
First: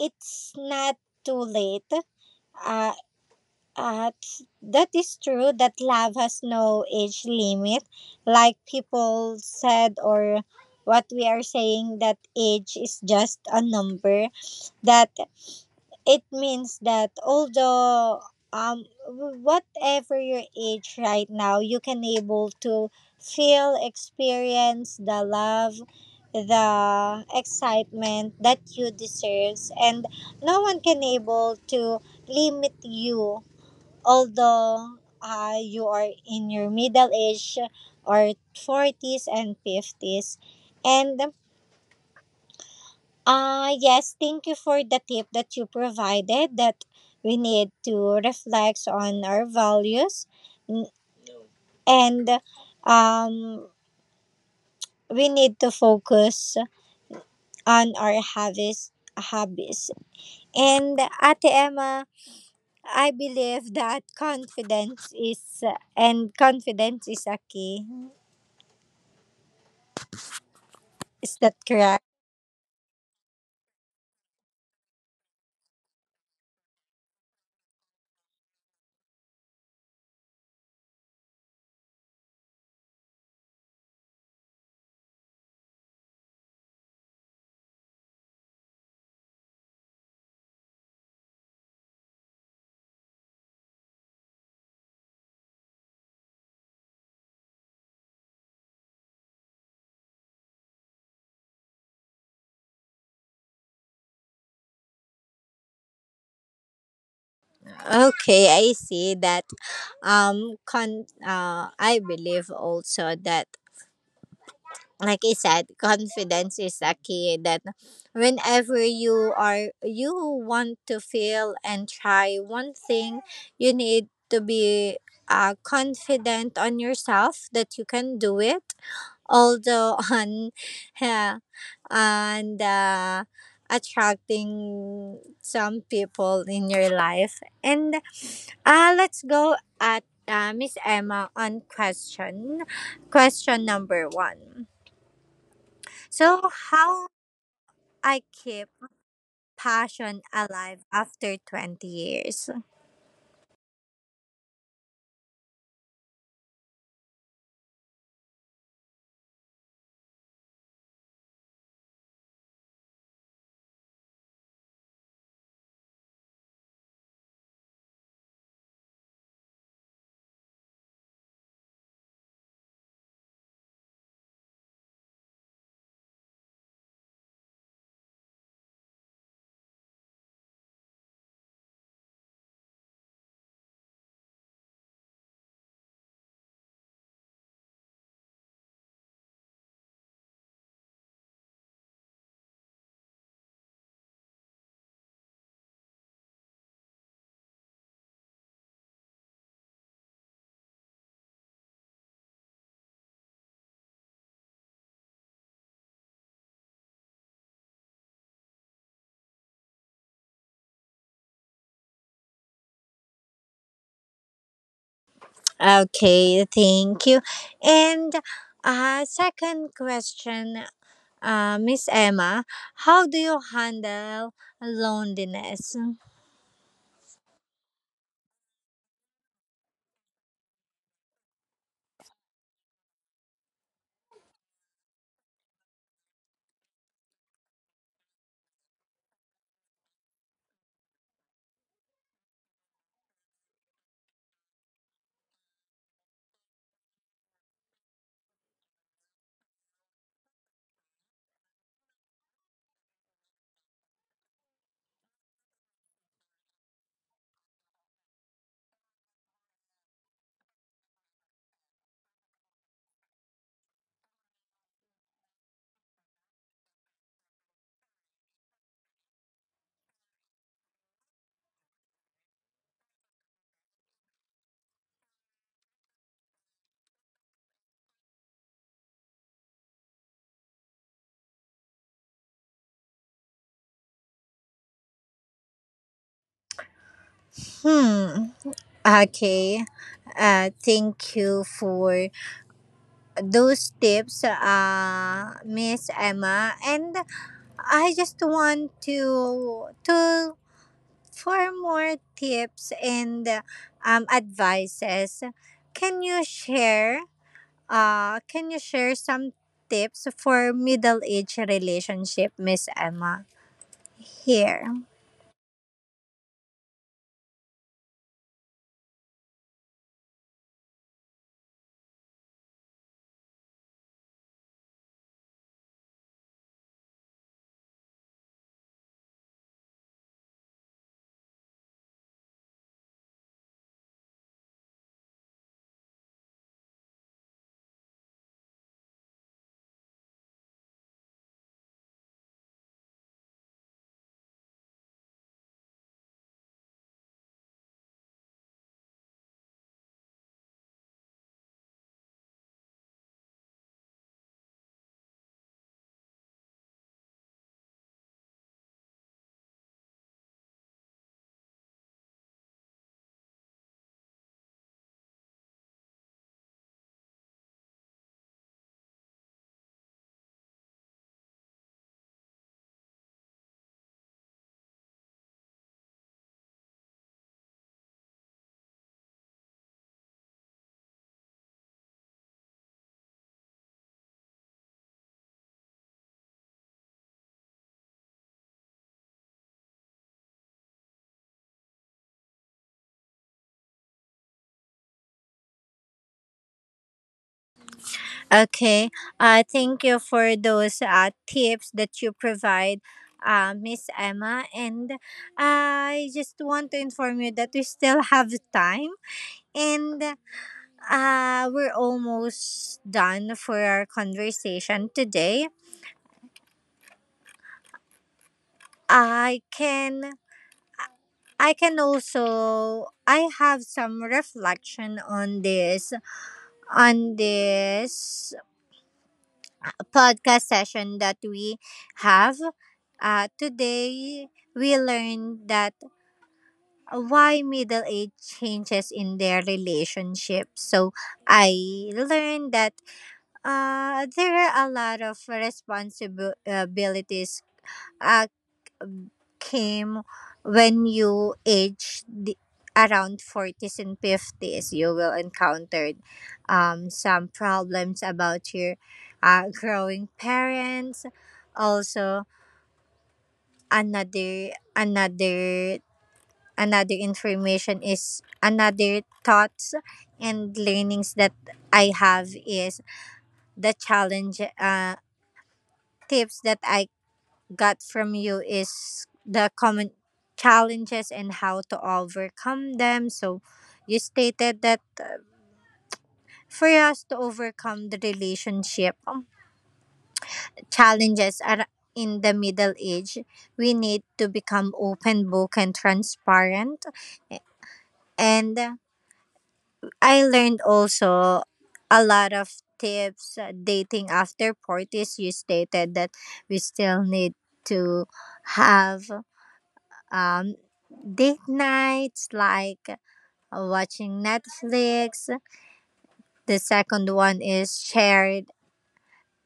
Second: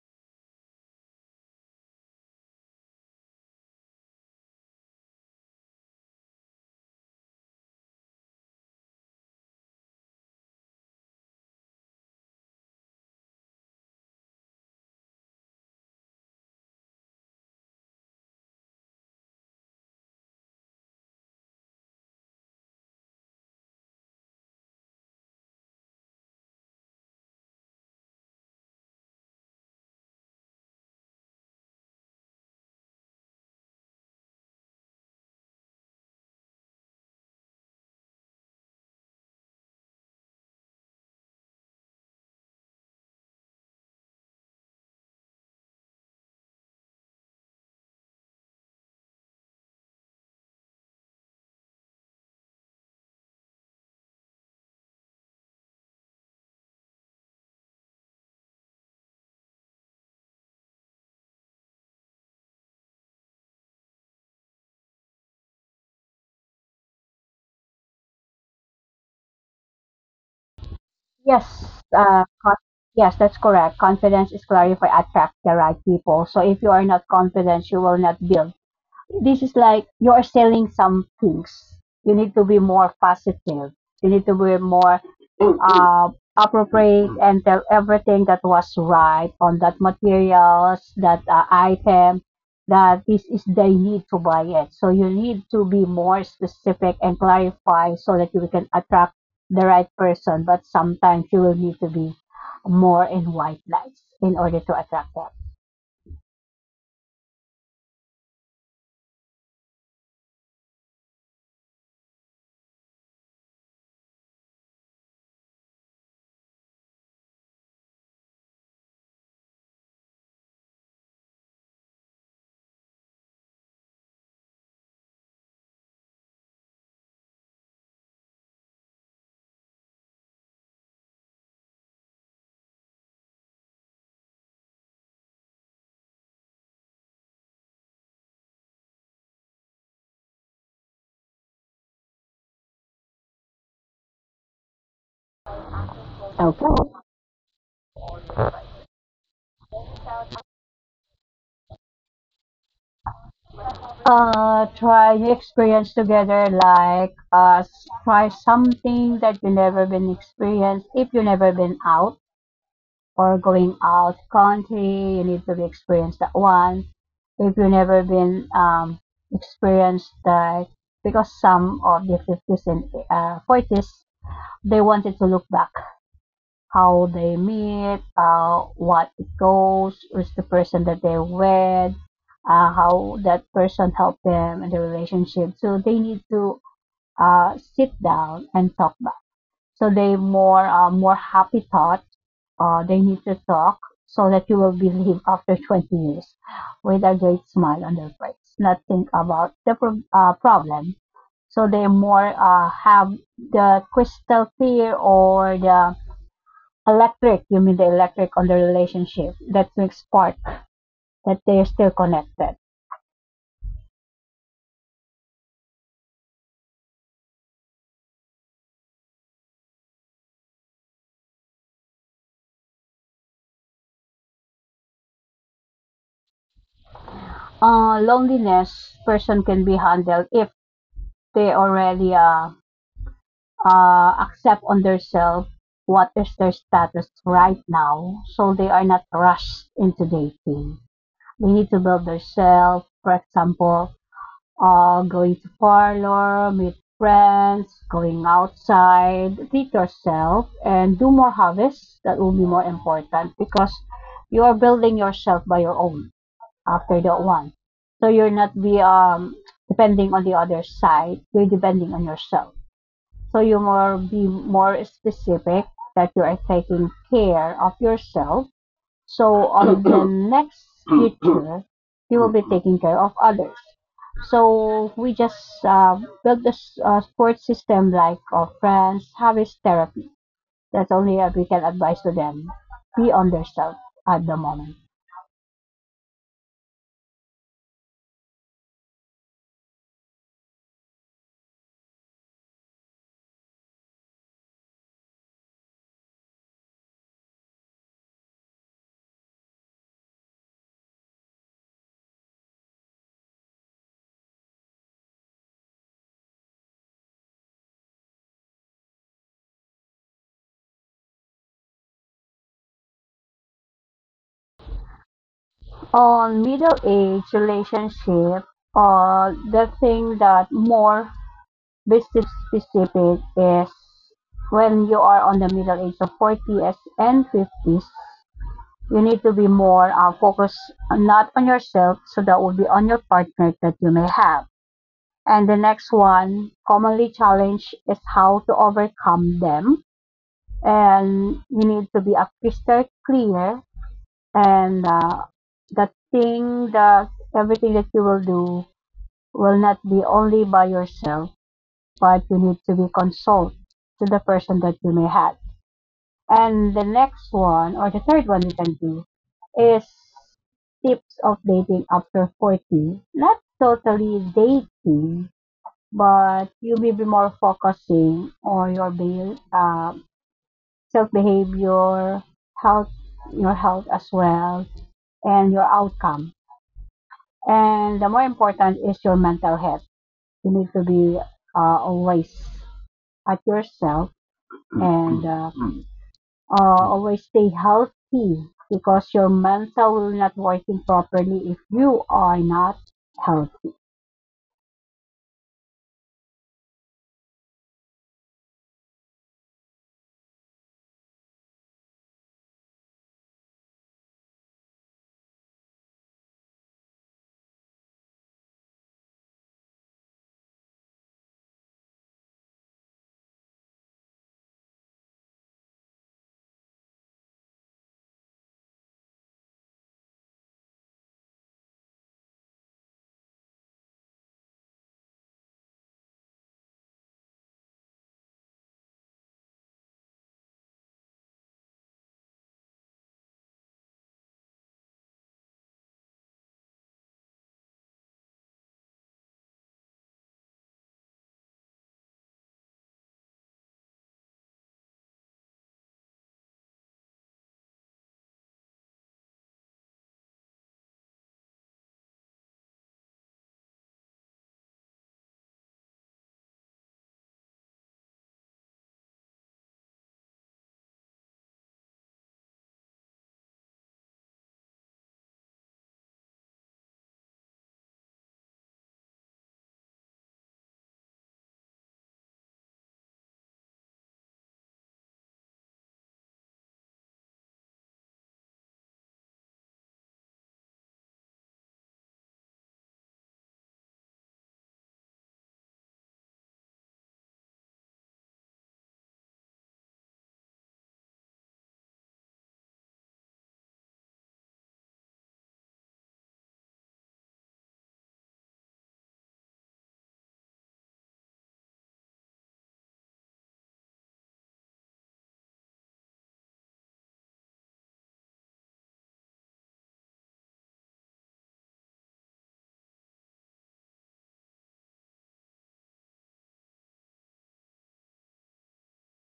it's not too late. Uh, that is true that love has no age limit. Like people said, or what we are saying, that age is just a number. That it means that although um whatever your age right now, you can able to feel experience the love, the excitement that you deserves, and no one can able to limit you, although you are in your middle age or 40s and 50s. And yes, thank you for the tip that you provided, that we need to reflect on our values n- and um, we need to focus on our habits, hobbies. And Ate Emma, I believe that confidence is a key. Is that Yes, correct? uh, con- yes, that's correct. Confidence is clarify, attract the right people. So if you are not confident, you will not build. This is like you're selling some things. You need to be more positive. You need to be more uh, appropriate and tell everything that was right on that materials, that item, that this is they need to buy it. So you need to be more specific and clarify so that you can attract the right person. But sometimes you will need to be more in white lights in order to attract that. Okay, I see that. I believe also that, like I said, confidence is a key, that whenever you want to feel and try one thing, you need to be confident on yourself that you can do it. Although on, yeah, and attracting some people in your life. And let's go at Miss Emma on question number one. So, how Okay. I keep passion alive after 20 years? Try new experience together like try something that you never been experienced. If you never been out or going out country, you need to be experienced that one. If you never been experienced that, because some of the 50s and 40s, they wanted to look back how they meet, what it goes, who's the person that they're with, how that person helped them in the relationship. So they need to sit down and talk back. So they more more happy thought. They need to talk so that you will believe after 20 years with a great smile on their face, not think about the problem. So they more have the crystal clear or the electric. You mean the electric on the relationship that makes part that they are still connected. Okay, thank you. And second question, Miss Emma, how do you handle loneliness? Loneliness person can be handled if they already accept on themselves what is their status right now, so they are not rushed into dating. They need to build themselves. For example, going to parlor, meet friends, going outside, treat yourself, and do more hobbies. That will be more important because you are building yourself by your own after that one. So you're not be depending on the other side. You're depending on yourself. So you more be more specific that you are taking care of yourself so on the next future, he will be taking care of others. So we just build this support system like our friends, have his therapy. That's only we can advise to them. Be on their self at the moment. Hmm. Okay. Thank you for those tips, Miss Emma. And I just want to For more tips and advices, can you share some tips for middle age relationship, Miss Emma? Here. On middle age relationship, the thing that more business specific is when you are on the middle age of 40s and 50s, you need to be more focused not on yourself, so that would be on your partner that you may have. And the next one commonly challenge is how to overcome them, and you need to be a crystal clear, and the thing that everything that you will do will not be only by yourself, but you need to be consult to the person that you may have. And the next one or the third one you can do is tips of dating after 40. Not totally dating, but you may be more focusing on your self behavior, health, your health as well, and your outcome. And the more important is your mental health. You need to be always at yourself and Uh, always stay healthy because your mental will not working properly if you are not healthy. Okay. Thank you for those tips that you provide. Miss Emma, and I just want to inform you that we still have time, and we're almost done for our conversation today. I can I can also I have some reflection on this podcast session that we have today. We learned that why middle age changes in their relationship. So I learned that there are a lot of responsibilities uh, came when you age the, around 40s and 50s, you will encounter some problems about your growing parents also. Another another another information is, another thoughts and learnings that I have is the challenge tips that I got from you is the common challenges and how to overcome them. So you stated that for us to overcome the relationship challenges are in the middle age, we need to become open book and transparent. And I learned also a lot of tips dating after parties. You stated that we still need to have um, date nights like watching Netflix. The second one is shared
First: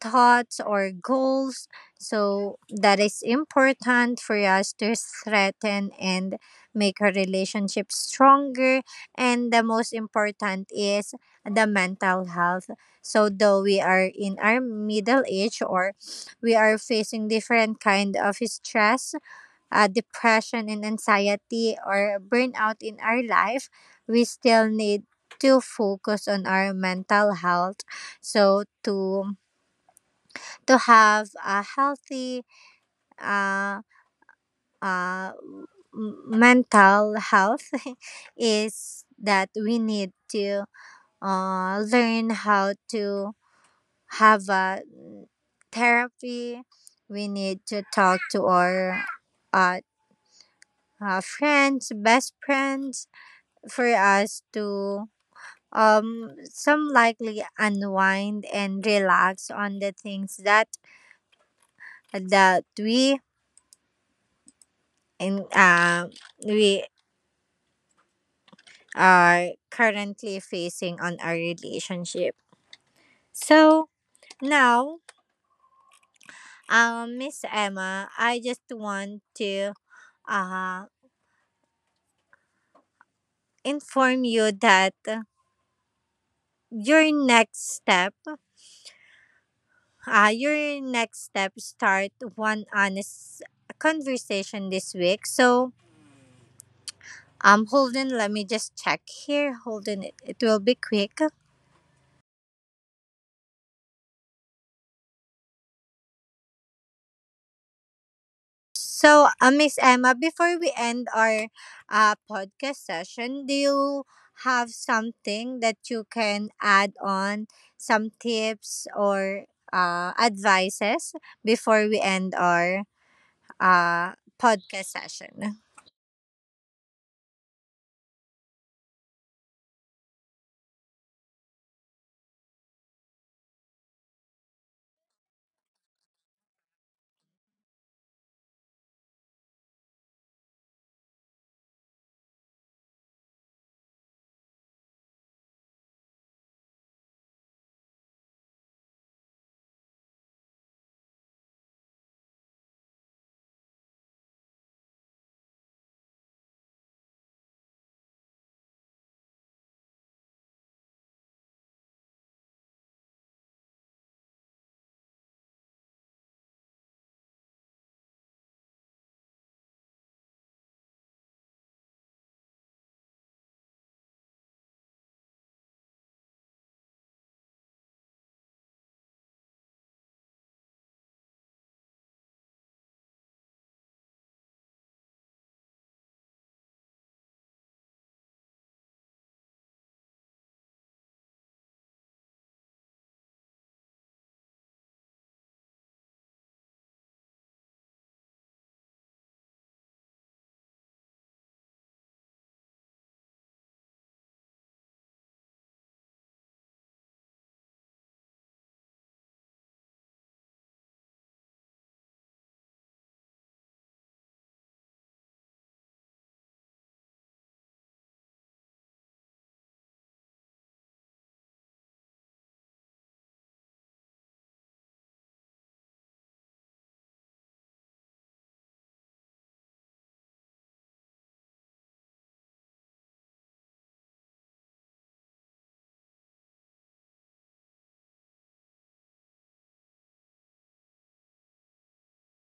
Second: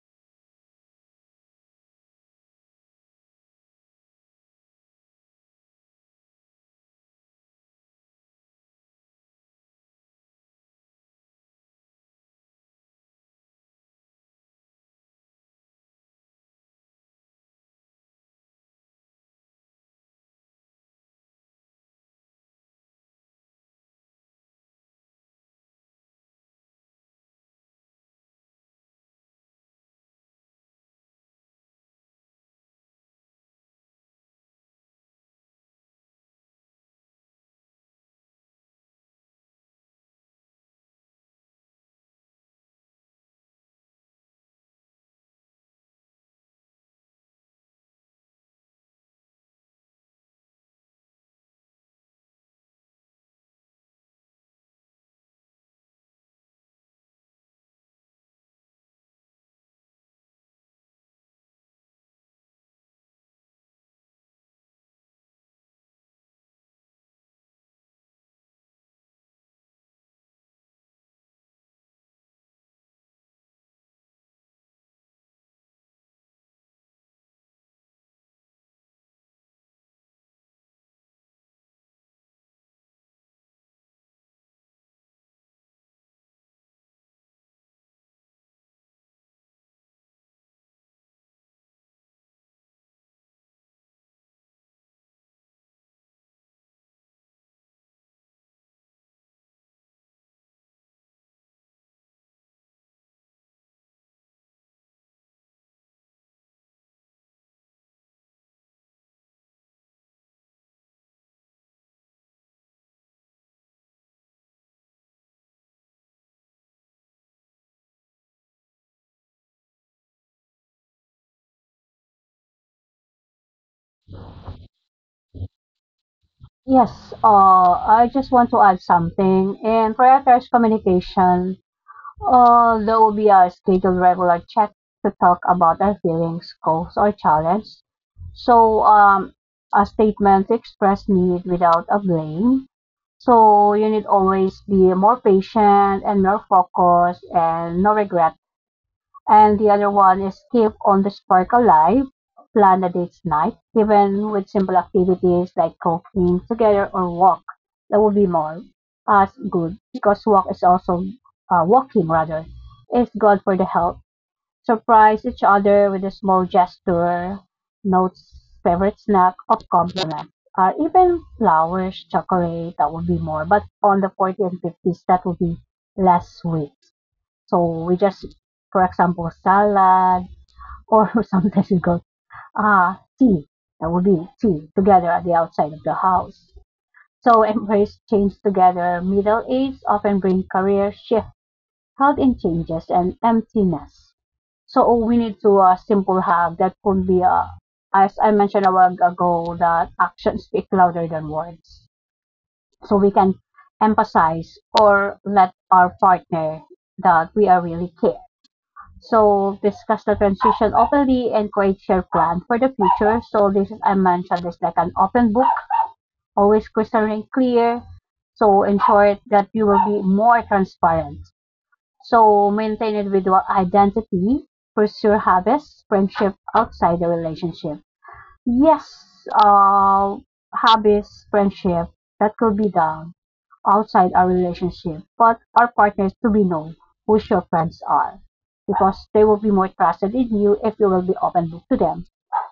thoughts or goals. So that is important for us to strengthen and make our relationship stronger. And the most important is the mental health. So though we are in our middle age or we are facing different kind of stress, depression and anxiety or burnout in our life, we still need to focus on our mental health. So to have a healthy uh, uh, mental health is that we need to learn how to have a therapy. We need to talk to our uh, friends, best friends, for us to some likely unwind and relax on the things that that we in uh, we are currently facing on our relationship. So now, Miss Emma, I just want to uh inform you that your next step your next step, start one honest conversation this week. So hold on, let me just check here. Hold it, it will be quick. So, Miss Emma, before we end our podcast session, do you have something that you can add on, some tips or advices before we end our uh, podcast session? Yes, I just want to add something. In prioritize communication, there will be a scheduled regular check to talk about our feelings, goals, or challenge. So, a statement to express need without a blame. So, you need always be more patient and more focused and no regret. And the other one is keep on the spark alive, plan a date night, even with simple activities like cooking together or walk. That would be more as good because walk is also walking rather. It's good for the health. Surprise each other with a small gesture, notes, favorite snack, or compliment. Even flowers, chocolate, that would be more. But on the 40 and 50s, that would be less sweet. So we just, for example, salad or sometimes we go, ah, tea. That would be tea together at the outside of the house. So embrace change together. Middle age often bring career shift, health and changes, and emptiness. So we need to a simple hug that could be a, as I mentioned a while ago, that actions speak louder than words. So we can emphasize or let our partner that we are really care. So discuss the transition openly and create shared plan for the future. So this is I mentioned is like an open book, always crystal and clear. So ensure that you will be more transparent. So maintain individual identity, pursue habits, friendship outside the relationship. Yes, uh, hobbies, friendship, that could be done outside our relationship, but our partners to be know who your friends are because they will be more trusted in you if you will be open to them.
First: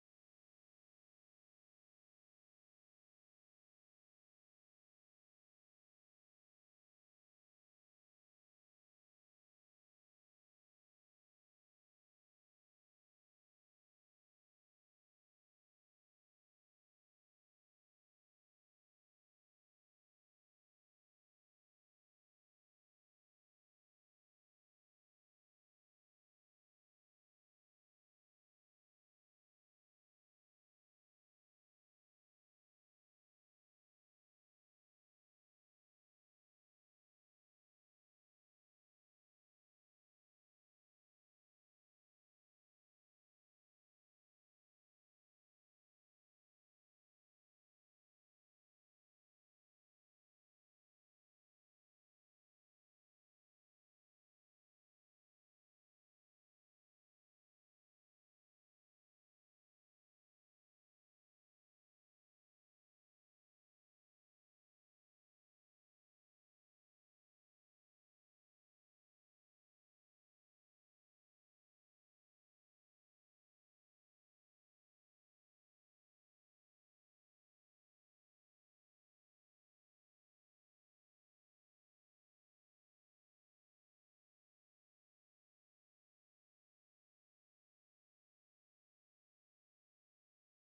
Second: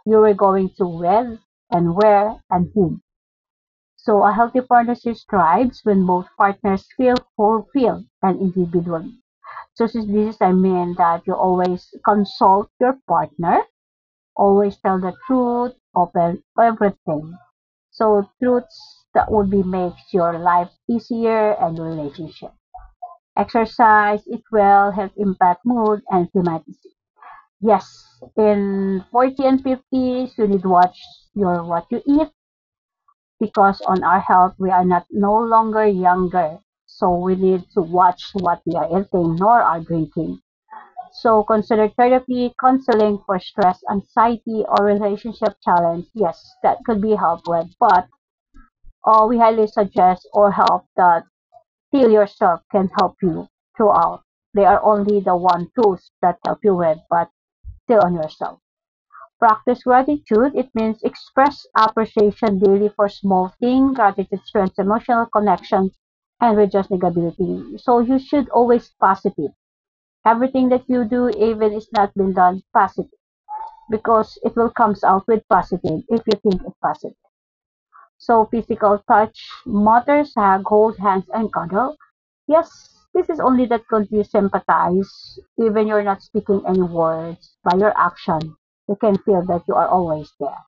You are going to with and where and whom. So a healthy partnership thrives when both partners feel fulfilled and individually. So since this is I mean that you always consult your partner. Always tell the truth about everything. So truths that would be makes your life easier and relationship. Exercise, eat well, help impact mood and thematicity. Yes, in 40 and 50s, you need watch your what you eat because on our health we are not no longer younger. So we need to watch what we are eating nor are drinking. So consider therapy, counseling for stress, anxiety, or relationship challenge. Yes, that could be helped with. But we highly suggest or help that feel yourself can help you throughout. They are only the one tools that help you with, but still on yourself. Practice gratitude. It means express appreciation daily for small things. Gratitude strengthens emotional connection and reduces negativity. So you should always positive. Everything that you do, even if it's not been done, positive because it will comes out with positive if you think it positive. So physical touch, matters, hug, hold hands, and cuddle. Yes, this is only that could you sympathize, even you're not speaking any words by your action. You can feel that you are always there.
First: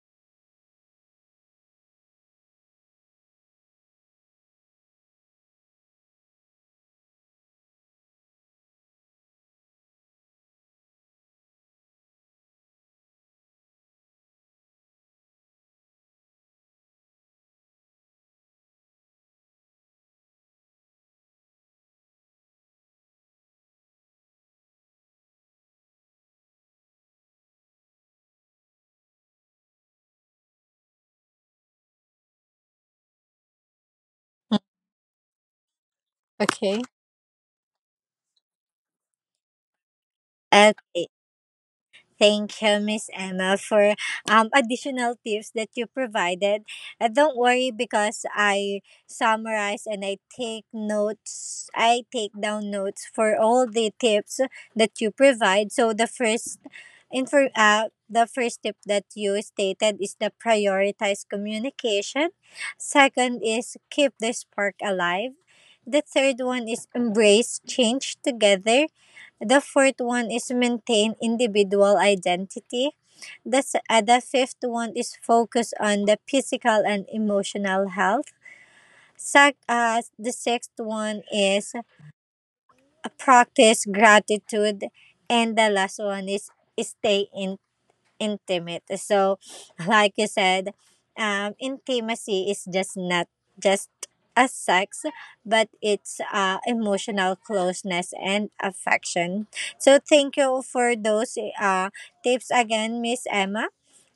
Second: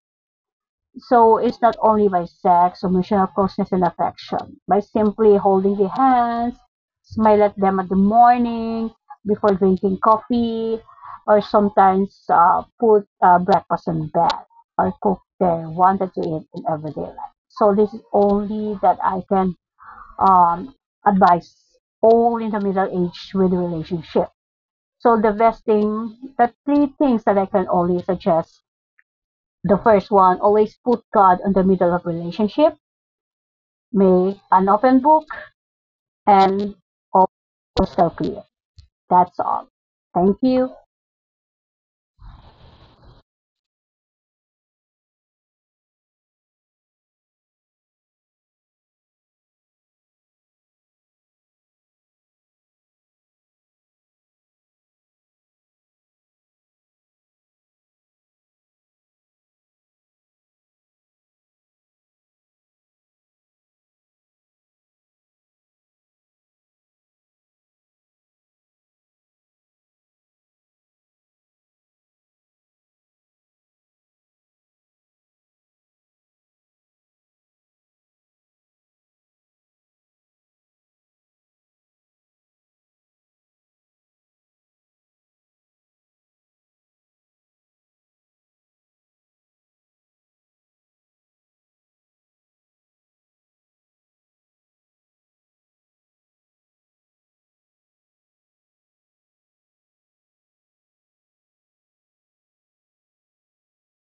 So it's not only by sex, emotional closeness, and affection. By simply holding the hands, smile at them at the morning before drinking coffee, or sometimes put breakfast in bed or cook their wanted to eat in everyday life. So this is only that I can um, advise all in the middle age with relationship. So the best thing, the three things that I can only suggest: the first one, always put God in the middle of relationship, make an open book, and Okay. all crystal clear. That's all. Thank you. Okay. Thank you, Miss Emma, for additional tips that you provided. Don't worry because I summarize and I take notes. I take down notes for all the tips that you provide. So the first tip that you stated is the prioritize communication. Second is keep the spark alive. The third one is embrace change together. The fourth one is maintain individual identity. The fifth one is focus on the physical and emotional health. The sixth one is practice gratitude. And the last one is stay in intimate. So, like you said, intimacy is just not just a sex, but it's emotional closeness and affection. So, thank you for those tips again, Miss Emma.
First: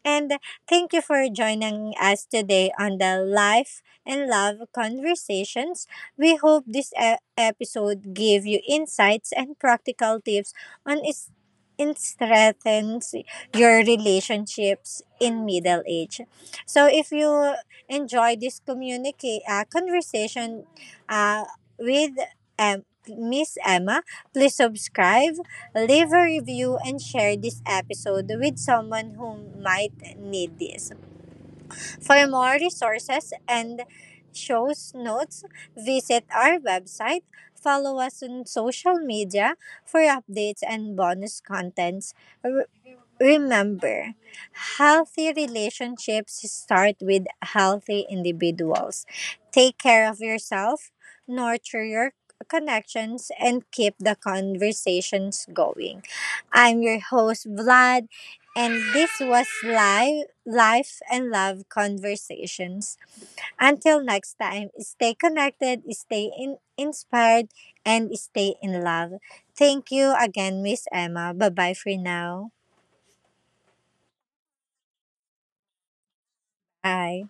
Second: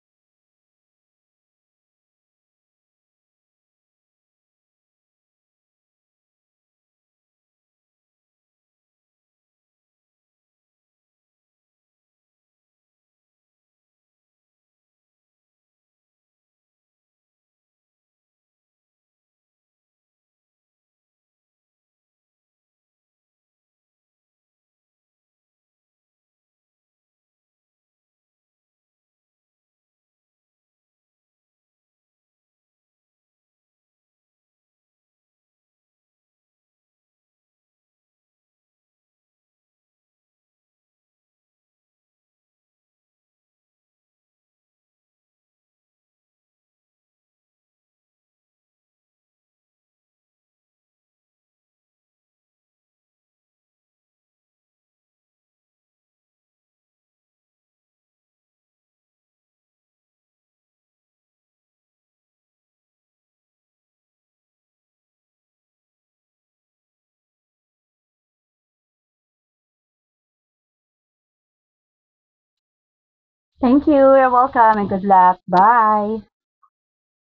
And thank you for joining us today on the Life and Love Conversations. We hope this episode gave you insights and practical tips on is- in strengthens your relationships in middle age. So if you enjoy this communicate conversation uh, with Miss Emma, please subscribe, leave a review, and share this episode with someone who might need this. For more resources and shows notes, visit our website. Follow us on social media for updates and bonus contents. Remember, healthy relationships start with healthy individuals. Take care of yourself, nurture your connections, and keep the conversations going. I'm your host, Vlad, and this was Live Life and Love Conversations. Until next time, stay connected, inspired, and stay in love. Thank you again, Miss Emma. Bye bye for now. Thank you. You're welcome and good luck. Bye. Bye.